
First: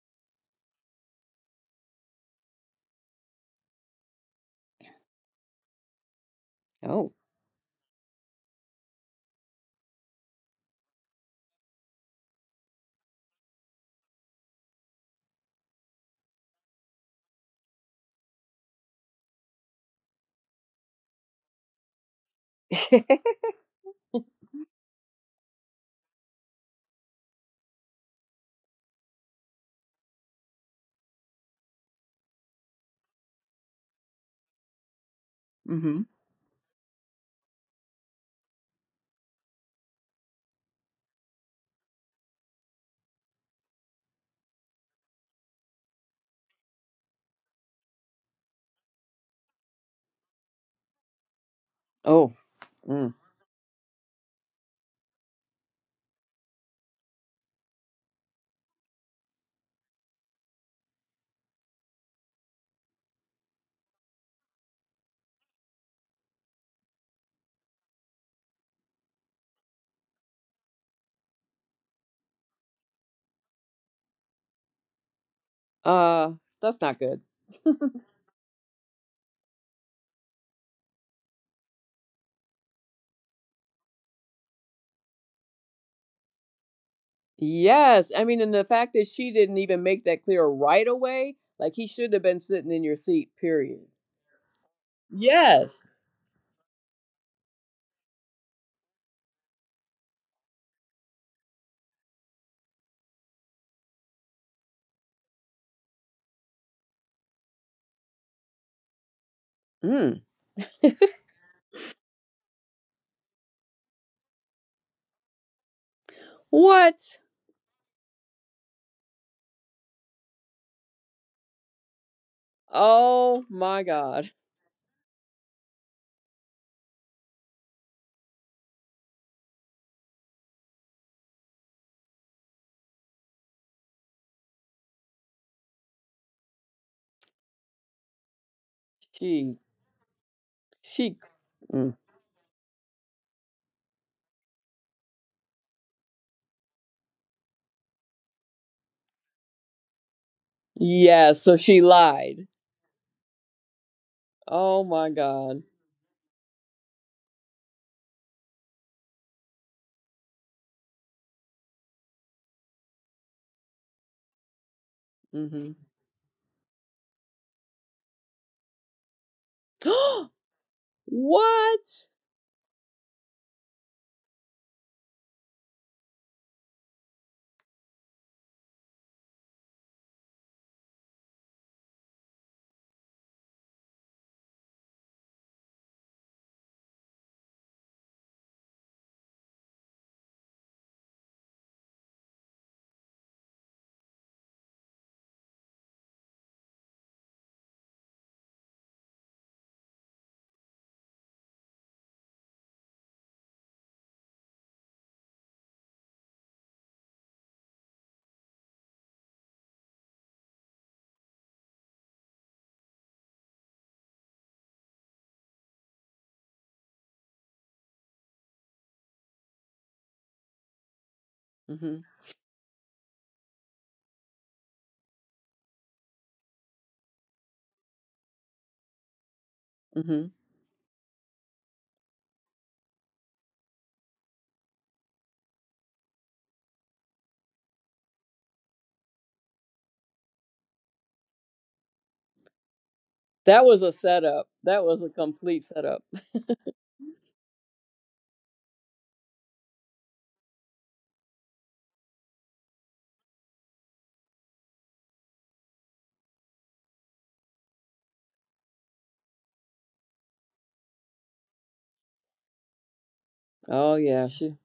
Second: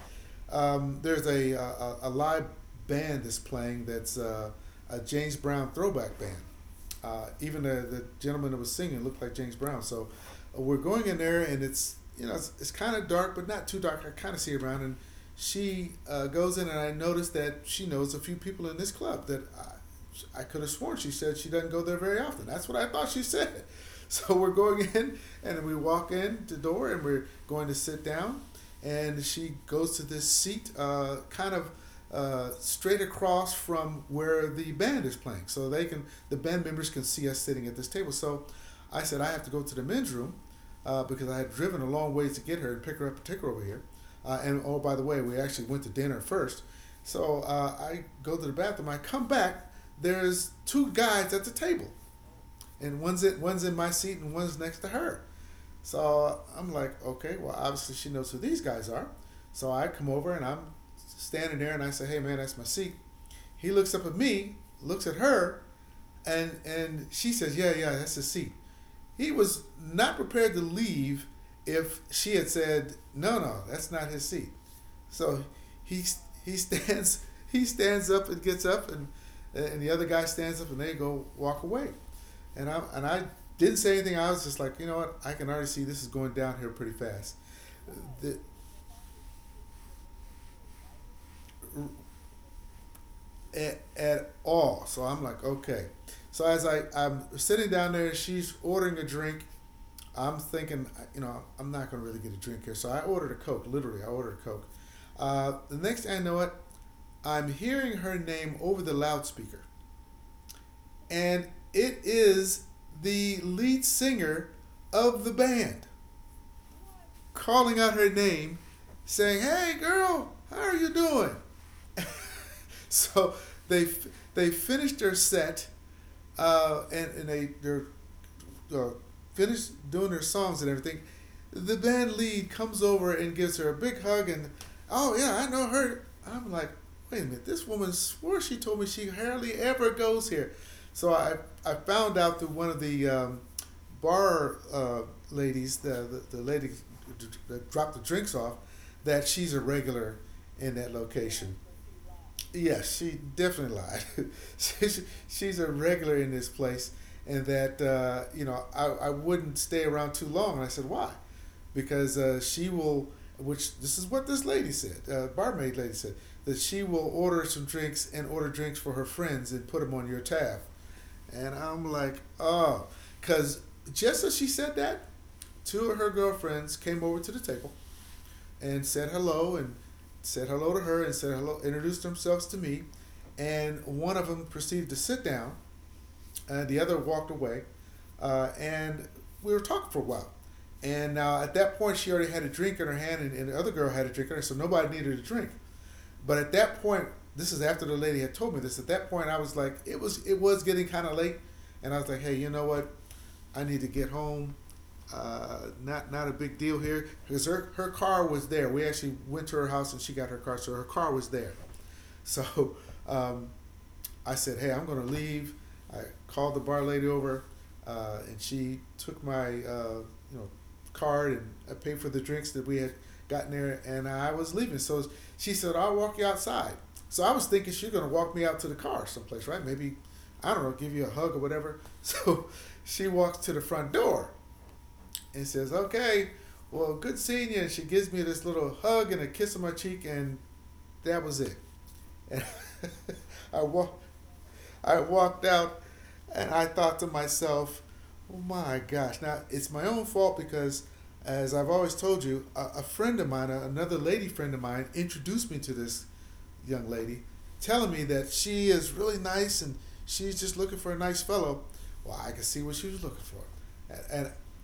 there's a live band that's playing that's a James Brown throwback band. Oh. Even the gentleman that was singing looked like James Brown. So we're going in there, and it's you know it's kind of dark, but not too dark. I kind of see around, and she goes in, and I noticed that she knows a few people in this club that I could have sworn she said she doesn't go there very often. That's what I thought she said. So we're going in, and we walk in the door, and we're going to sit down, and she goes to this seat, kind of straight across from where the band is playing, so Mm-hmm. The band members can see us sitting at this table. So I said I have to go to the men's room because I had driven a long ways to get her and pick her up and take her over here. And oh, by the way, we actually went to dinner first. So I go to the bathroom. I come back. There's two guys at the table, Oh, and mm. One's in my seat and one's next to her. So I'm like, okay, well obviously she knows who these guys are. So I come over and I'm standing there and I say, hey man, that's my seat. He looks up at me, looks at her, and she says, yeah, yeah, that's his seat. He was not prepared to leave if she had said, no, no, that's not his seat. So he uh, he that's not stands good. he stands up and gets up, and the other guy stands up and they go walk away. And I didn't say anything. I was just like, you know what? I can already see this is going down here pretty fast. Yes, I The, mean, and the fact that she didn't even make that clear right away, like he should have been sitting in your seat. Period. at all. So I'm like, okay. Yes. So as I'm sitting down there, she's ordering a drink. I'm thinking, you know, I'm not gonna really get a drink here. So I ordered a coke. Literally, I ordered a coke. The next thing I know it, I'm hearing her name over the loudspeaker, Mm. and it is the lead singer of the band, What? calling out her name, saying, "Hey, girl, how are you doing?" So Oh my they God. they finished their set, and they're uh, finished doing their songs and everything. The band lead comes over and gives her a big hug and, oh yeah, I know her. I'm like, wait a minute, this woman swore she told me she hardly Jeez. ever goes here. So She, I mm. found out through one of the bar ladies, the lady that dropped the drinks off, that she's a regular in that Yeah, so location. she lied. Yes, she definitely lied. Oh she, she, my she's God. a regular in this place, and that I wouldn't stay around too long. And I said, why? Because which this is what this lady said, Hmm. barmaid lady said, that she will order some drinks and order drinks for her friends and put them on your tab. And I'm What? like, oh, because just as she said that, two of her girlfriends came over to the table and said hello to her and said hello, introduced themselves to me, and one of them proceeded to sit down and the other walked away. And We were talking for a while. And now at that point, she already had a drink in her hand, and the other girl had a drink in her, so nobody needed a drink. But at that point, this is after the lady had told me this. At that point, I was like, it was getting kind of late, and I was like, hey, you know what? I need to get home. Not not a big deal here because her car was there. We actually went to her house and she got her car, so her car was there. So um, I said, "Hey, I'm gonna leave." I called the bar lady over, and she took my you know card and I Hmm. paid for the drinks that we had gotten there, and I was leaving. So she said, "I'll walk you outside." So I was thinking she's gonna walk me out to the car someplace, right? Maybe Hmm. I don't know, give you a hug or whatever. So she walks to the front door, and says, "Okay, well, good seeing you." And she gives me this little hug and a kiss on my cheek, and that was it. And I That was a walk, setup. That I was a walked complete out, setup. and I thought to myself, "Oh my gosh!" Now it's my own fault because, as I've always told you, a friend of mine, another lady friend of mine, introduced me to this young lady, telling me that she is really nice and she's just looking for a nice fellow. Well, I could see what she was looking for, Oh and, yeah, and she.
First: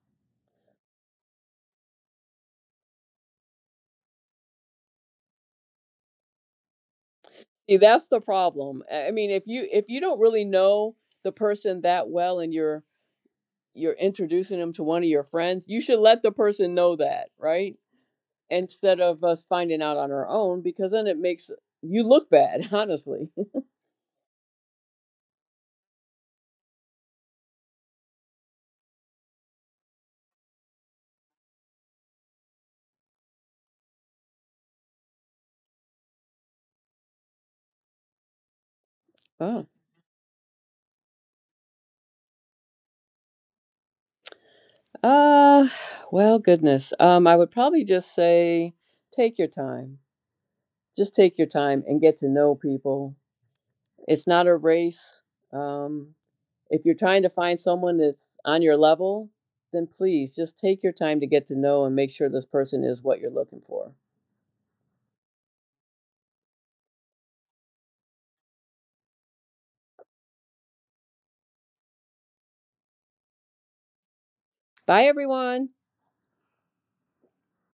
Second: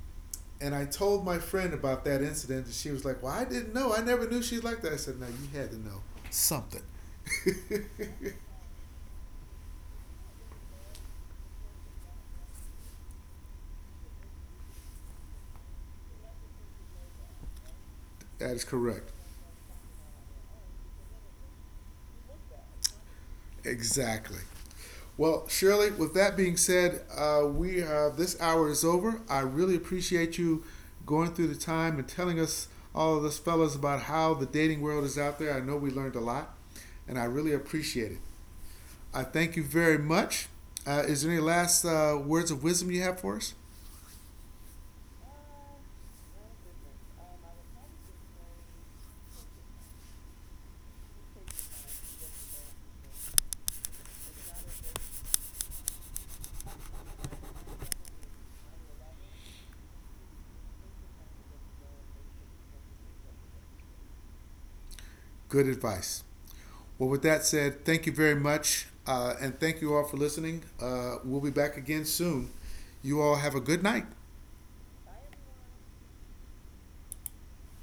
and I told my friend about that incident, and she was like, "Well, I didn't know. I never knew she's like that." I said, "No, you had to know something." See, that's the problem. I mean, if you don't really know the person that well and you're introducing them to one of your friends, you should let the person know that, right? That is Instead correct. of us finding out on our own because then it makes you look bad, honestly. Exactly. Well, Shirley, with that being said, we this hour is over. I really appreciate you going through the time and telling us all of us fellas about how the dating world is out there. I know we learned a lot, and I really appreciate it. I thank you Oh. very much. Is there any last words of wisdom you have for us? Uh well, goodness. I would probably just say take your time. Just take your time and get to know people. It's not a race. Um if you're trying to find someone that's on your level, then please just take your time to get to know and make sure this person is what you're looking for. Good advice. Well, with that said, thank you very much. And thank you all for listening. We'll be back again soon. You all have a good night. Bye, everyone.